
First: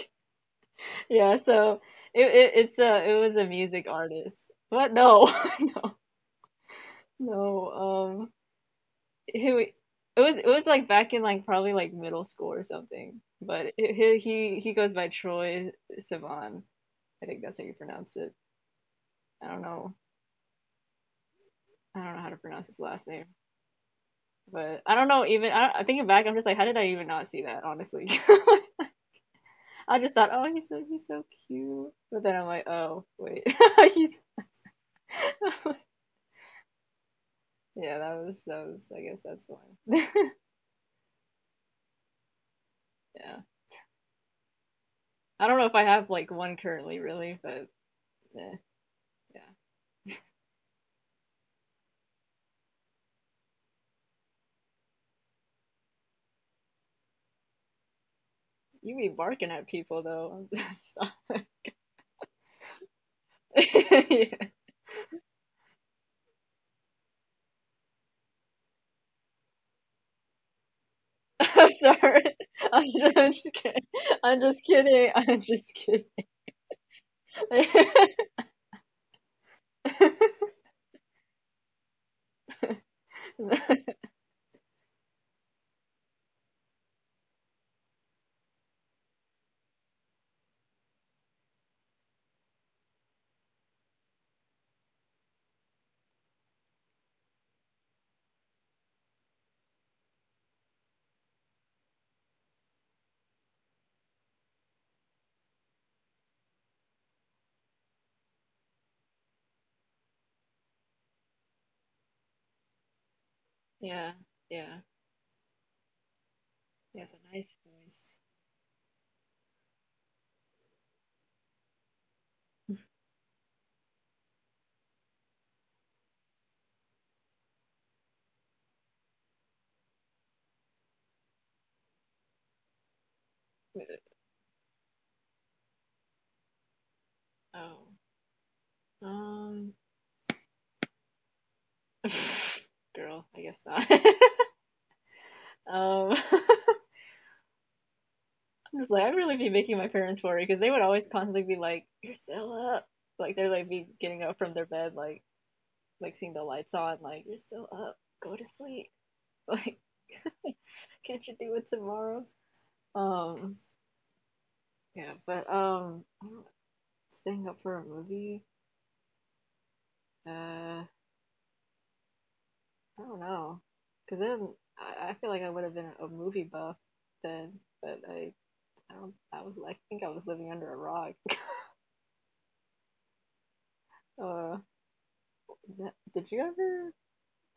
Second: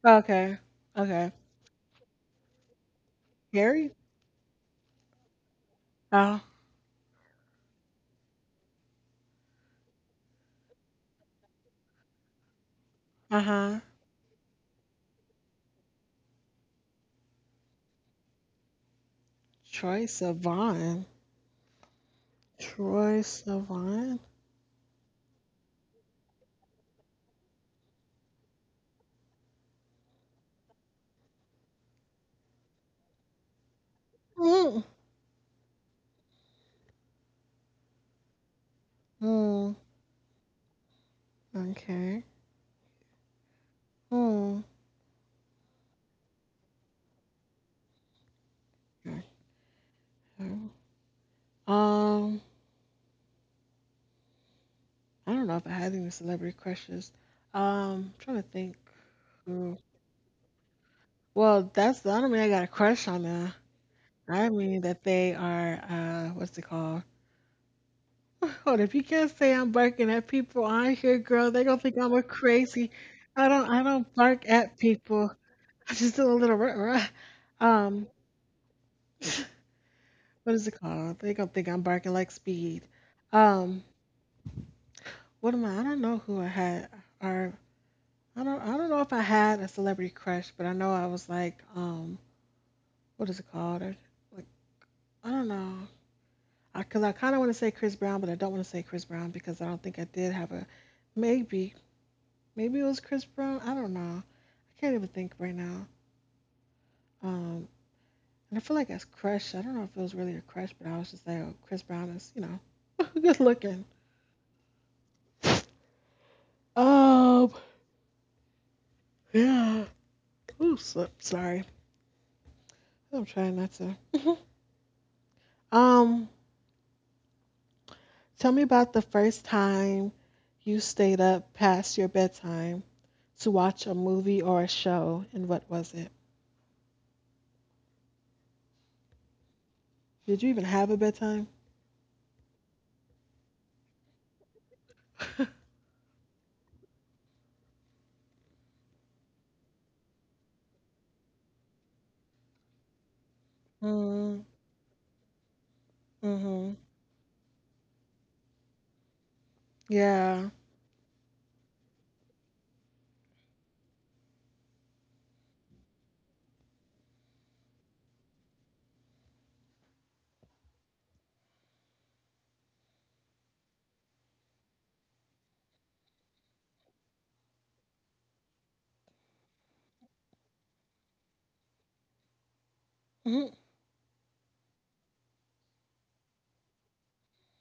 [SPEAKER 1] Okay. Okay.
[SPEAKER 2] Yeah. So it, it it's a it was a music
[SPEAKER 1] Harry?
[SPEAKER 2] artist. What, no.
[SPEAKER 1] Oh,
[SPEAKER 2] No, um, it, it was it was like back in like probably like middle school or something. But
[SPEAKER 1] uh-huh.
[SPEAKER 2] it, he he he goes by Troy Sivan. I think that's how you pronounce it. I don't know.
[SPEAKER 1] Troy Sivan.
[SPEAKER 2] I don't know how to pronounce his last
[SPEAKER 1] Troy
[SPEAKER 2] name.
[SPEAKER 1] Sivan?
[SPEAKER 2] But I don't know. Even I, don't, I thinking back, I'm just like, how did I even not see that? Honestly, I just thought, oh, he's so he's so cute. But then I'm like, oh wait, he's
[SPEAKER 1] Mm.
[SPEAKER 2] yeah. That was that was. I guess that's one.
[SPEAKER 1] Mm.
[SPEAKER 2] Yeah.
[SPEAKER 1] Okay. Mm.
[SPEAKER 2] I don't know if I have like one currently, really, but eh, yeah.
[SPEAKER 1] Okay. Um, I don't know if I had any celebrity crushes. Um, I'm trying to think
[SPEAKER 2] You be barking at
[SPEAKER 1] who.
[SPEAKER 2] people though. Stop.
[SPEAKER 1] Well, that's the, I don't mean I got a crush on them.
[SPEAKER 2] Yeah.
[SPEAKER 1] I mean that they are uh, what's it called? Hold up, you can't say I'm barking at people on here, girl. They
[SPEAKER 2] I'm
[SPEAKER 1] gonna think I'm a
[SPEAKER 2] sorry. I'm
[SPEAKER 1] crazy.
[SPEAKER 2] just, I'm just
[SPEAKER 1] I don't,
[SPEAKER 2] kidding.
[SPEAKER 1] I don't
[SPEAKER 2] I'm
[SPEAKER 1] bark
[SPEAKER 2] just
[SPEAKER 1] at
[SPEAKER 2] kidding.
[SPEAKER 1] people.
[SPEAKER 2] I'm just
[SPEAKER 1] I just do a little rah, rah. Um,
[SPEAKER 2] kidding.
[SPEAKER 1] what is it called? They gonna think I'm barking like speed. Um, what am I? I don't know who I had. Are... I don't I don't know if I had a celebrity crush, but I know I was like, um, what is it called? Or, like, I don't know. I, because I kind of want to say Chris Brown, but I don't want to say Chris Brown because I don't think I did have a... maybe, maybe it was Chris Brown. I don't know. I can't even think right now. Um, and I feel like that's crush. I don't know if it was really a crush, but I was just like, oh, Chris Brown is, you know, good looking.
[SPEAKER 2] Yeah, yeah. He has a
[SPEAKER 1] Um,
[SPEAKER 2] nice voice.
[SPEAKER 1] yeah. Ooh, so, sorry. I'm trying not to. Um, tell me about the first time you stayed up past your bedtime to
[SPEAKER 2] Uh,
[SPEAKER 1] watch a movie or a show, and what was it?
[SPEAKER 2] Oh, um,
[SPEAKER 1] Did you even have a bedtime?
[SPEAKER 2] girl, I guess not. um, I'm just like, I'd really be making my parents worry because they would always constantly be like, "You're still up." Like, they're like be getting up
[SPEAKER 1] Mm,
[SPEAKER 2] from their bed like, like seeing the
[SPEAKER 1] mm-hmm.
[SPEAKER 2] lights on, like you're still up, go to sleep. Like,
[SPEAKER 1] Yeah.
[SPEAKER 2] can't you do it tomorrow? Um, yeah, but um, staying up for a movie, uh, I don't know, cause then I, I feel like I would have been a movie buff then, but I, I don't, I was, I think I was living under a rock.
[SPEAKER 1] Hmm.
[SPEAKER 2] uh, that, did you ever?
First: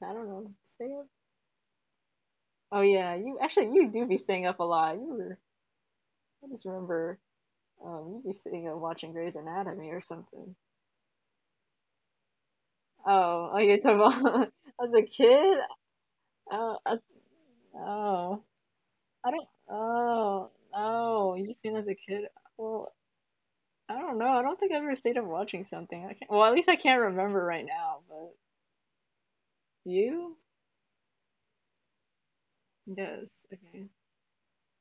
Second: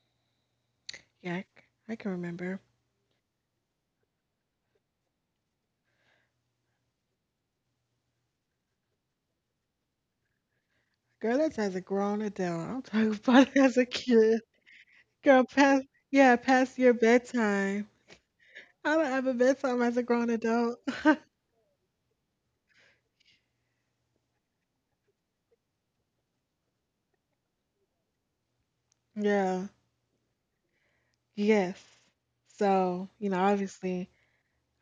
[SPEAKER 2] I don't know, stay up.
[SPEAKER 1] Yeah, I can remember.
[SPEAKER 2] Oh yeah, you actually you do be staying up a lot. You were, I just remember. Um, you'd be sitting and watching Grey's Anatomy or something.
[SPEAKER 1] Girl, that's as a grown adult. I'm talking
[SPEAKER 2] Oh,
[SPEAKER 1] about
[SPEAKER 2] oh,
[SPEAKER 1] as
[SPEAKER 2] you're
[SPEAKER 1] a
[SPEAKER 2] talking
[SPEAKER 1] kid.
[SPEAKER 2] about as a
[SPEAKER 1] Girl,
[SPEAKER 2] kid?
[SPEAKER 1] past, yeah, past
[SPEAKER 2] Oh,
[SPEAKER 1] your
[SPEAKER 2] I,
[SPEAKER 1] bedtime.
[SPEAKER 2] oh,
[SPEAKER 1] I don't have
[SPEAKER 2] I
[SPEAKER 1] a
[SPEAKER 2] don't.
[SPEAKER 1] bedtime as a grown
[SPEAKER 2] Oh,
[SPEAKER 1] adult.
[SPEAKER 2] oh, you just mean as a kid? Well, I don't know. I don't think I ever stayed up watching something. I can't. Well, at least I can't remember right now. But
[SPEAKER 1] Yeah.
[SPEAKER 2] you?
[SPEAKER 1] Yes. So, you know,
[SPEAKER 2] Yes. Okay.
[SPEAKER 1] obviously...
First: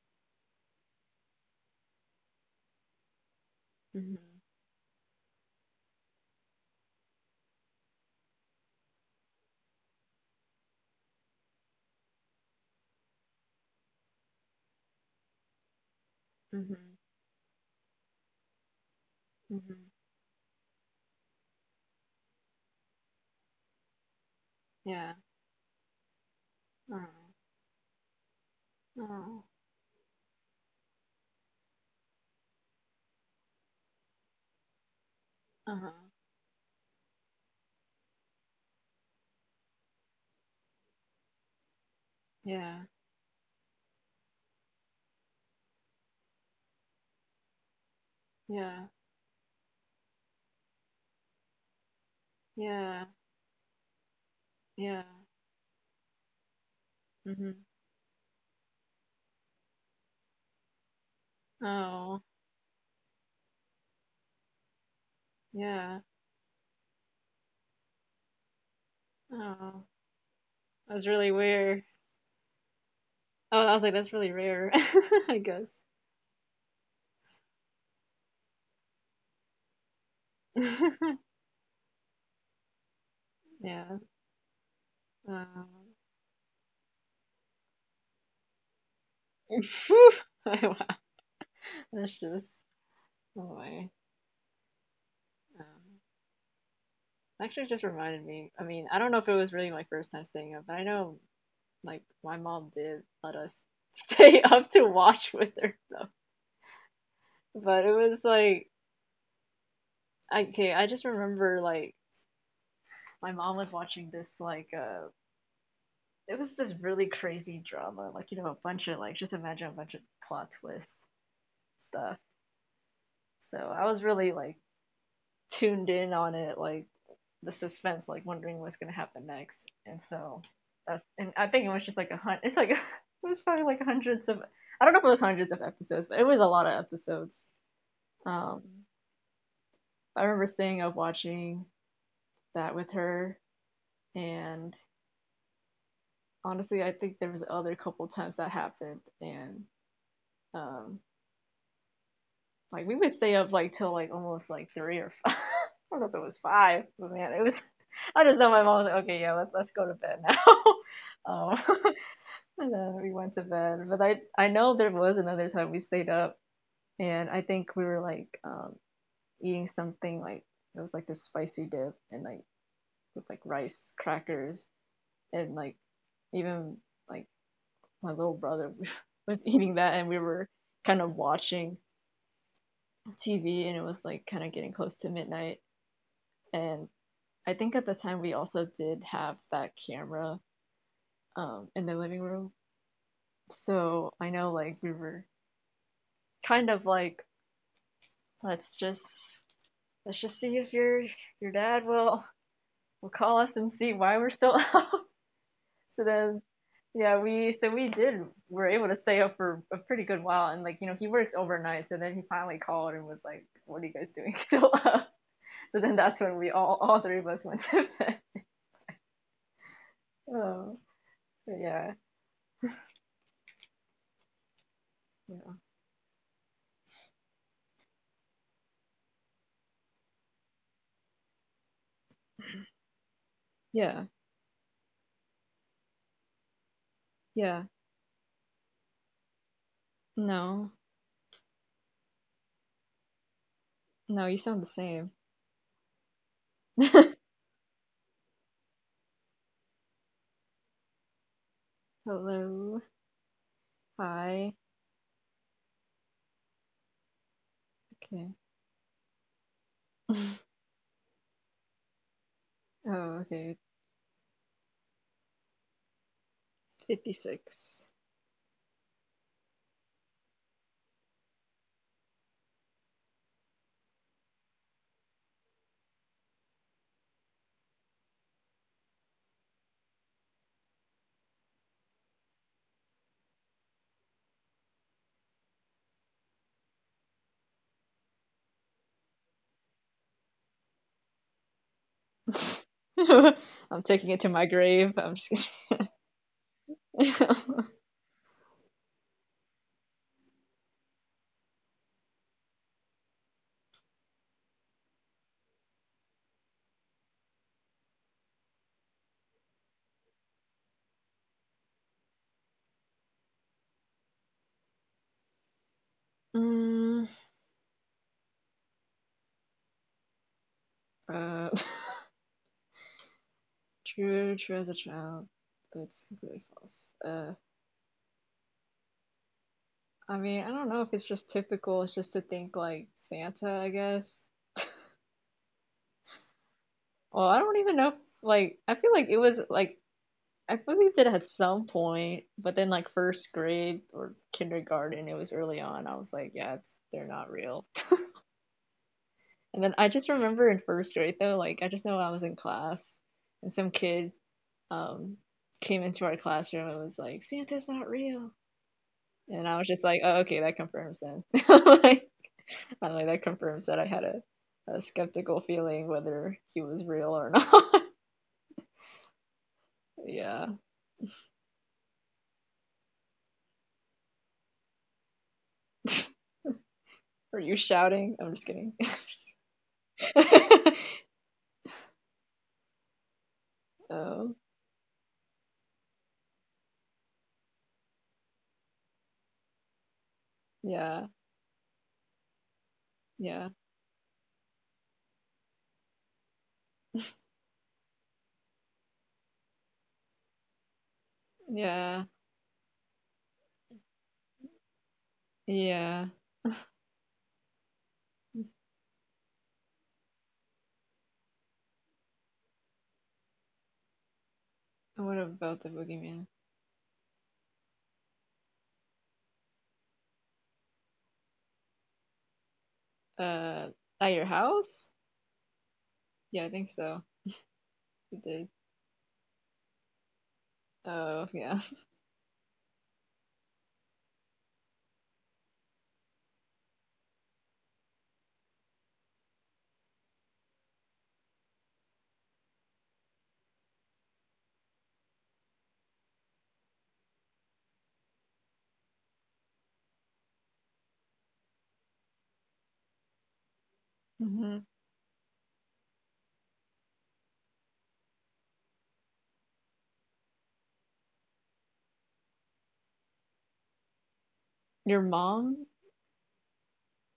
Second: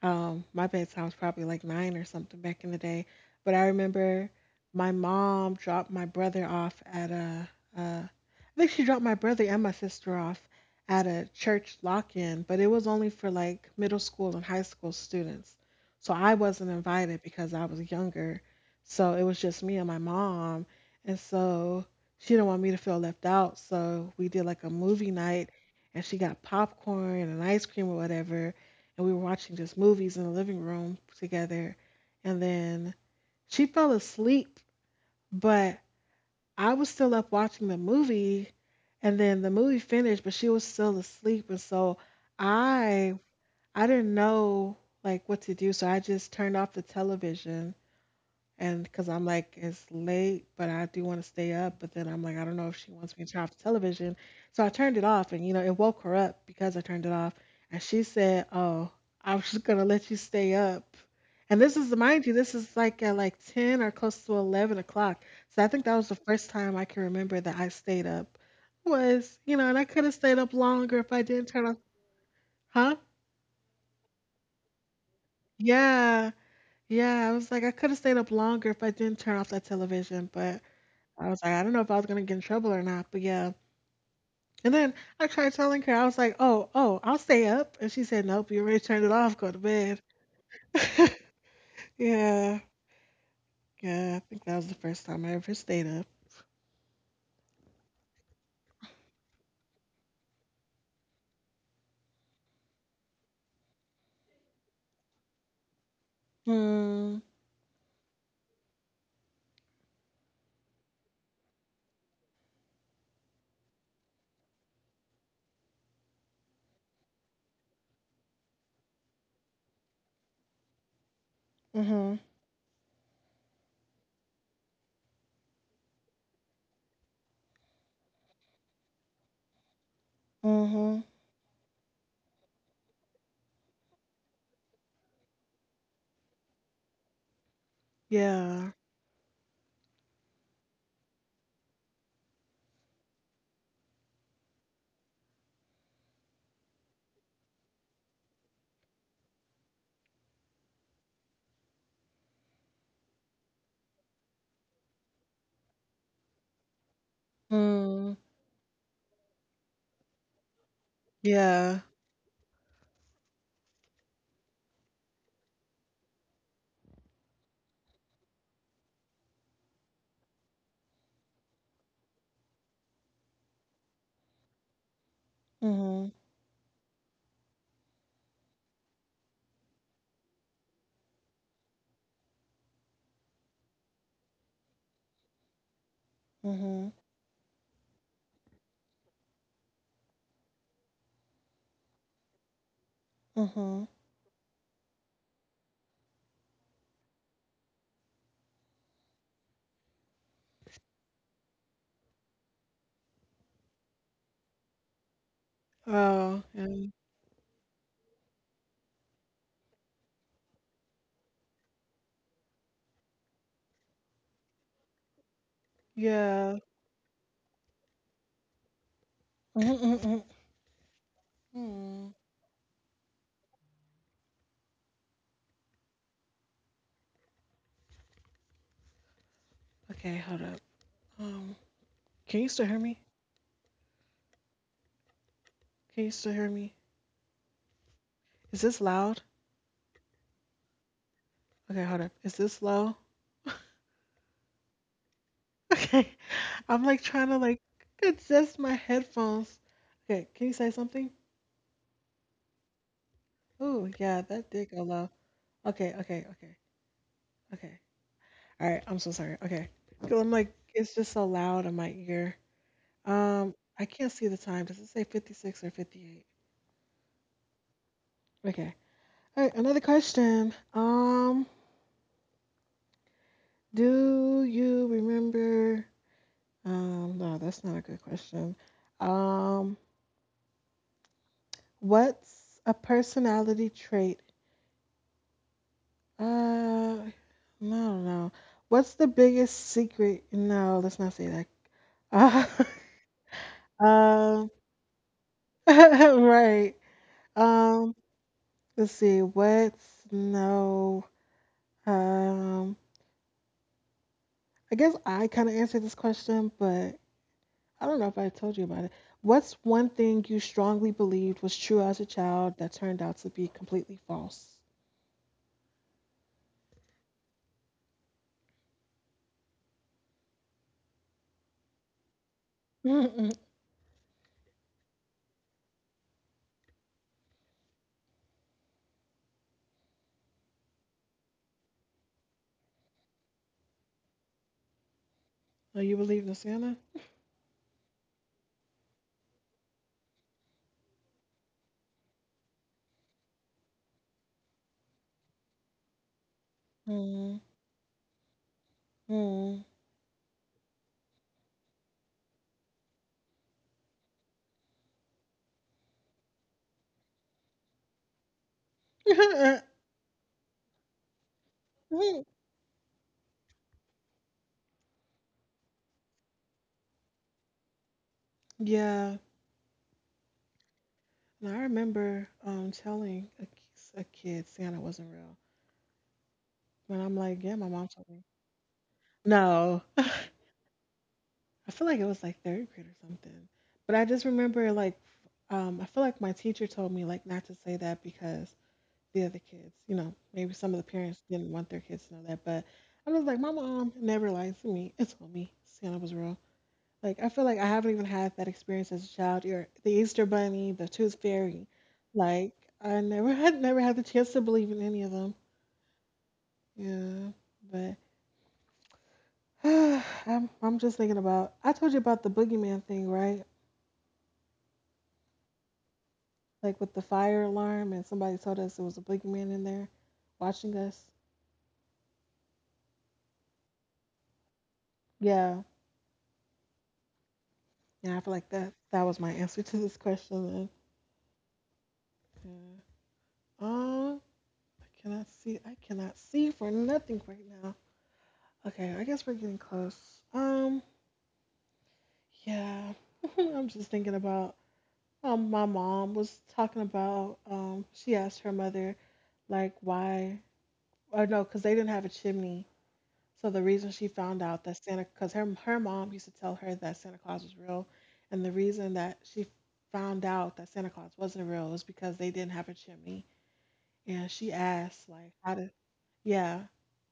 [SPEAKER 1] Um, my bedtime was probably like nine or something back in the day. But I
[SPEAKER 2] Mhm.
[SPEAKER 1] remember my mom dropped my brother off at a, uh, I think she dropped my brother and my sister off at a church lock-in, but it was only for like middle school and high school students. So I wasn't
[SPEAKER 2] Mhm.
[SPEAKER 1] invited because I was younger. So it was just me and
[SPEAKER 2] Mhm.
[SPEAKER 1] my mom. And so she didn't want me to feel left out. So we did like a movie
[SPEAKER 2] Yeah.
[SPEAKER 1] night, and she got
[SPEAKER 2] Uh-huh.
[SPEAKER 1] popcorn and ice cream or whatever, and we were
[SPEAKER 2] Oh.
[SPEAKER 1] watching just movies in the living room together. And then she fell asleep, but
[SPEAKER 2] Uh-huh.
[SPEAKER 1] I was still up watching the movie. And then the movie finished, but she was still asleep. And so
[SPEAKER 2] Yeah.
[SPEAKER 1] I I didn't know like what to do. So I just turned off the television, and
[SPEAKER 2] Yeah.
[SPEAKER 1] because I'm like, it's late, but I do want to stay up. But then I'm like, I don't know if she
[SPEAKER 2] Yeah.
[SPEAKER 1] wants me to turn off the television. So I turned
[SPEAKER 2] Yeah.
[SPEAKER 1] it off, and you know, it woke her up because I turned it off.
[SPEAKER 2] Mhm.
[SPEAKER 1] And she said, "Oh, I was just gonna let you stay up." And this is,
[SPEAKER 2] Oh.
[SPEAKER 1] mind you, this is like at like ten or close to eleven o'clock. So I think that
[SPEAKER 2] Yeah.
[SPEAKER 1] was the first time I can remember that I stayed up. Was you know, and
[SPEAKER 2] Oh.
[SPEAKER 1] I could have stayed up longer
[SPEAKER 2] That's
[SPEAKER 1] if I
[SPEAKER 2] really
[SPEAKER 1] didn't turn off,
[SPEAKER 2] weird.
[SPEAKER 1] huh?
[SPEAKER 2] Oh, I was like, that's really rare, I guess.
[SPEAKER 1] Yeah, yeah. I was like, I could have stayed up longer if I didn't turn off that television, but. I was like, I don't know if I was gonna get in trouble or not, but yeah.
[SPEAKER 2] Yeah.
[SPEAKER 1] And then I tried
[SPEAKER 2] Um,
[SPEAKER 1] telling her, I was like, oh, oh, I'll stay up. And she said, nope, you already turned it off. Go to bed.
[SPEAKER 2] wow. That's just,
[SPEAKER 1] Yeah,
[SPEAKER 2] oh my.
[SPEAKER 1] yeah. I think that was the first time I ever stayed
[SPEAKER 2] Um,
[SPEAKER 1] up.
[SPEAKER 2] Actually, it just reminded me. I mean, I don't know if it was really my first time staying up, but I know, like, my mom did let us stay up to watch with her, though.
[SPEAKER 1] Hmm.
[SPEAKER 2] But it was like, okay, I just remember, like, my mom was watching this, like, uh, it was this really crazy drama, like, you know, a bunch of, like, just imagine a bunch of plot twists stuff.
[SPEAKER 1] Mhm.
[SPEAKER 2] So I was really like tuned in on it, like the suspense, like wondering what's gonna happen next. And so that's,
[SPEAKER 1] Mhm.
[SPEAKER 2] and I think it was just like a hunt. It's like it was probably like hundreds of. I don't know if it was hundreds of episodes, but it was a lot of episodes. Um,
[SPEAKER 1] Yeah.
[SPEAKER 2] I remember staying up watching that with her, and honestly, I think there was other couple times that happened, and um, like we would stay up like till like almost like three or five. I don't know if it was five, but man, it was.
[SPEAKER 1] Mm.
[SPEAKER 2] I just know my mom was like, okay, yeah, let's let's go to bed now. um,
[SPEAKER 1] Yeah.
[SPEAKER 2] and then we went to bed, but I I know there was another time we stayed up, and I think we were like, um, eating something like, it was like this spicy dip and like with like rice crackers, and like
[SPEAKER 1] Mhm.
[SPEAKER 2] even like my little brother was eating that, and we were kind of watching T V, and it was like kind of getting close to midnight. And
[SPEAKER 1] Mhm.
[SPEAKER 2] I think at the time we also did have that camera, um, in the living room.
[SPEAKER 1] Mhm.
[SPEAKER 2] So I know like we were kind of like, let's just let's just see if your your dad will will call us and see why we're still up. So then
[SPEAKER 1] Oh. And
[SPEAKER 2] yeah, we so we did were able to stay up for a pretty good while, and like, you know, he works overnight, so then he finally called and was like, "What are you guys doing still up?" So then that's when we
[SPEAKER 1] yeah.
[SPEAKER 2] all all three of us went to bed.
[SPEAKER 1] Mm. Mhm. Mm. Mhm.
[SPEAKER 2] Oh, yeah.
[SPEAKER 1] Hmm.
[SPEAKER 2] Yeah.
[SPEAKER 1] Okay, hold up. Um, can you still hear me?
[SPEAKER 2] Yeah.
[SPEAKER 1] Can you still hear me?
[SPEAKER 2] Yeah.
[SPEAKER 1] Is this loud?
[SPEAKER 2] No.
[SPEAKER 1] Okay, hold up. Is this low?
[SPEAKER 2] No, you sound the same.
[SPEAKER 1] Okay. I'm like trying to like adjust my headphones. Okay, can you say something?
[SPEAKER 2] Hello.
[SPEAKER 1] Oh, yeah,
[SPEAKER 2] Hi.
[SPEAKER 1] that did go low. Okay, okay, okay, okay.
[SPEAKER 2] Okay.
[SPEAKER 1] All right, I'm so sorry. Okay. 'Cause I'm like, it's just so loud in my ear.
[SPEAKER 2] Oh, okay.
[SPEAKER 1] Um, I can't see the time. Does it say fifty-six or fifty-eight?
[SPEAKER 2] fifty-six.
[SPEAKER 1] Okay. All right, another question. Um, do you remember? Um, no, that's not a good question. Um, What's a personality trait? Uh, no, no. What's the biggest secret? No, let's not say that.
[SPEAKER 2] I'm
[SPEAKER 1] Uh,
[SPEAKER 2] taking it to my
[SPEAKER 1] um,
[SPEAKER 2] grave. I'm just kidding.
[SPEAKER 1] right. Um, let's see. What's no? Um, I guess I kind of answered this question, but I don't know if I told you about it. What's one thing you strongly believed was true as a child that turned out to be completely false?
[SPEAKER 2] mm, uh,
[SPEAKER 1] Mm-mm.
[SPEAKER 2] true, true as a child, but it's completely false. Uh, I mean, I don't know if it's just typical. It's just to think like Santa, I guess.
[SPEAKER 1] Oh, you believe in Santa?
[SPEAKER 2] Well, I don't even know. If, Like, I feel like it was like I believed it at some point, but then like first grade or kindergarten, it was early on. I was like, yeah, it's, they're not
[SPEAKER 1] Mm-hmm.
[SPEAKER 2] real. And then I just remember in first grade, though, like I just know I was in class, and some kid, um, came into our classroom and was like, "Santa's not real." And I
[SPEAKER 1] Yeah.
[SPEAKER 2] was just like, oh, okay, that confirms then. Like, I'm like, that confirms that I had a, a skeptical feeling whether he was real or not. Yeah.
[SPEAKER 1] And I remember um telling a, k- a kid Santa wasn't real. When I'm
[SPEAKER 2] Are
[SPEAKER 1] like,
[SPEAKER 2] you
[SPEAKER 1] yeah, my mom
[SPEAKER 2] shouting?
[SPEAKER 1] told me.
[SPEAKER 2] I'm just kidding.
[SPEAKER 1] No. I feel like it was like third grade or something. But I just
[SPEAKER 2] Oh.
[SPEAKER 1] remember like um I feel like my teacher told me like not to say that because the other kids, you know, maybe some of the
[SPEAKER 2] Yeah,
[SPEAKER 1] parents didn't want their kids to know that, but I was like,
[SPEAKER 2] yeah,
[SPEAKER 1] my mom never lied to me and told me Santa was real. Like I feel like I haven't even had that experience as a child. Or the Easter Bunny, the Tooth Fairy.
[SPEAKER 2] yeah,
[SPEAKER 1] Like I never had never had the chance to believe in any of them.
[SPEAKER 2] yeah.
[SPEAKER 1] Yeah, but I'm I'm just thinking about. I told you about the boogeyman thing, right?
[SPEAKER 2] What about the boogeyman?
[SPEAKER 1] Like with the fire alarm, and somebody told us there was a boogeyman in there, watching us.
[SPEAKER 2] Uh, at your house?
[SPEAKER 1] Yeah,
[SPEAKER 2] Yeah, I think so. You
[SPEAKER 1] yeah. I feel
[SPEAKER 2] did.
[SPEAKER 1] like that that was my answer to this question. Then.
[SPEAKER 2] Oh, yeah.
[SPEAKER 1] Yeah. Um, I cannot see. I cannot see for nothing right now. Okay, I guess we're getting close. Um, Yeah, I'm just thinking about um my mom was talking about um she asked her mother like why, or no, because they didn't have a chimney. So the reason she found
[SPEAKER 2] Hmm.
[SPEAKER 1] out that Santa, because her her mom used to tell her that Santa Claus was real, and the reason that she found out that Santa Claus wasn't real was because they didn't have a chimney. And she
[SPEAKER 2] Your
[SPEAKER 1] asked like how
[SPEAKER 2] mom?
[SPEAKER 1] did, yeah,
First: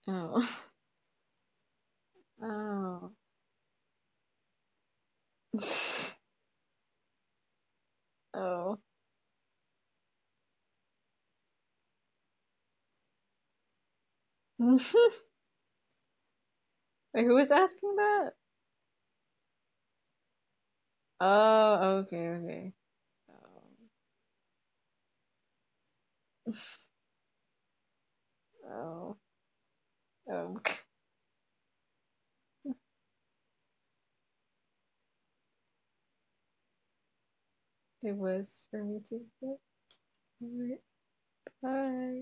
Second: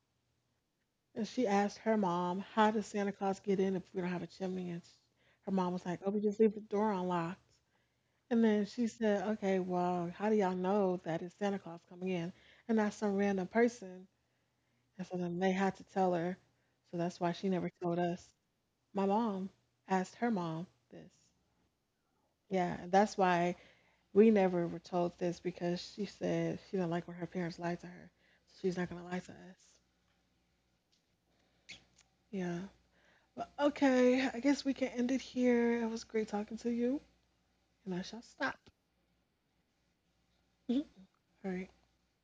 [SPEAKER 2] Oh,
[SPEAKER 1] and she asked her mom, how does
[SPEAKER 2] oh,
[SPEAKER 1] Santa Claus get in if we don't have a chimney? And s- her mom was like, oh, we just leave the door unlocked. And then
[SPEAKER 2] oh.
[SPEAKER 1] she said, "Okay, well, how do y'all know that it's Santa Claus coming in and not some random person?" And so then they had to tell her. So that's
[SPEAKER 2] Wait,
[SPEAKER 1] why
[SPEAKER 2] who
[SPEAKER 1] she
[SPEAKER 2] was
[SPEAKER 1] never
[SPEAKER 2] asking
[SPEAKER 1] told us.
[SPEAKER 2] that?
[SPEAKER 1] My mom asked her mom this.
[SPEAKER 2] Oh, okay, okay.
[SPEAKER 1] Yeah, and that's why
[SPEAKER 2] Um,
[SPEAKER 1] we never were told this because she said she didn't like when her parents lied to her. So she's not going to
[SPEAKER 2] oh,
[SPEAKER 1] lie to us.
[SPEAKER 2] um,
[SPEAKER 1] Yeah. But okay, I guess we can end it here. It was great talking to you, and I
[SPEAKER 2] it
[SPEAKER 1] shall stop.
[SPEAKER 2] was for me too. Yep. All right.
[SPEAKER 1] All right.
[SPEAKER 2] Bye.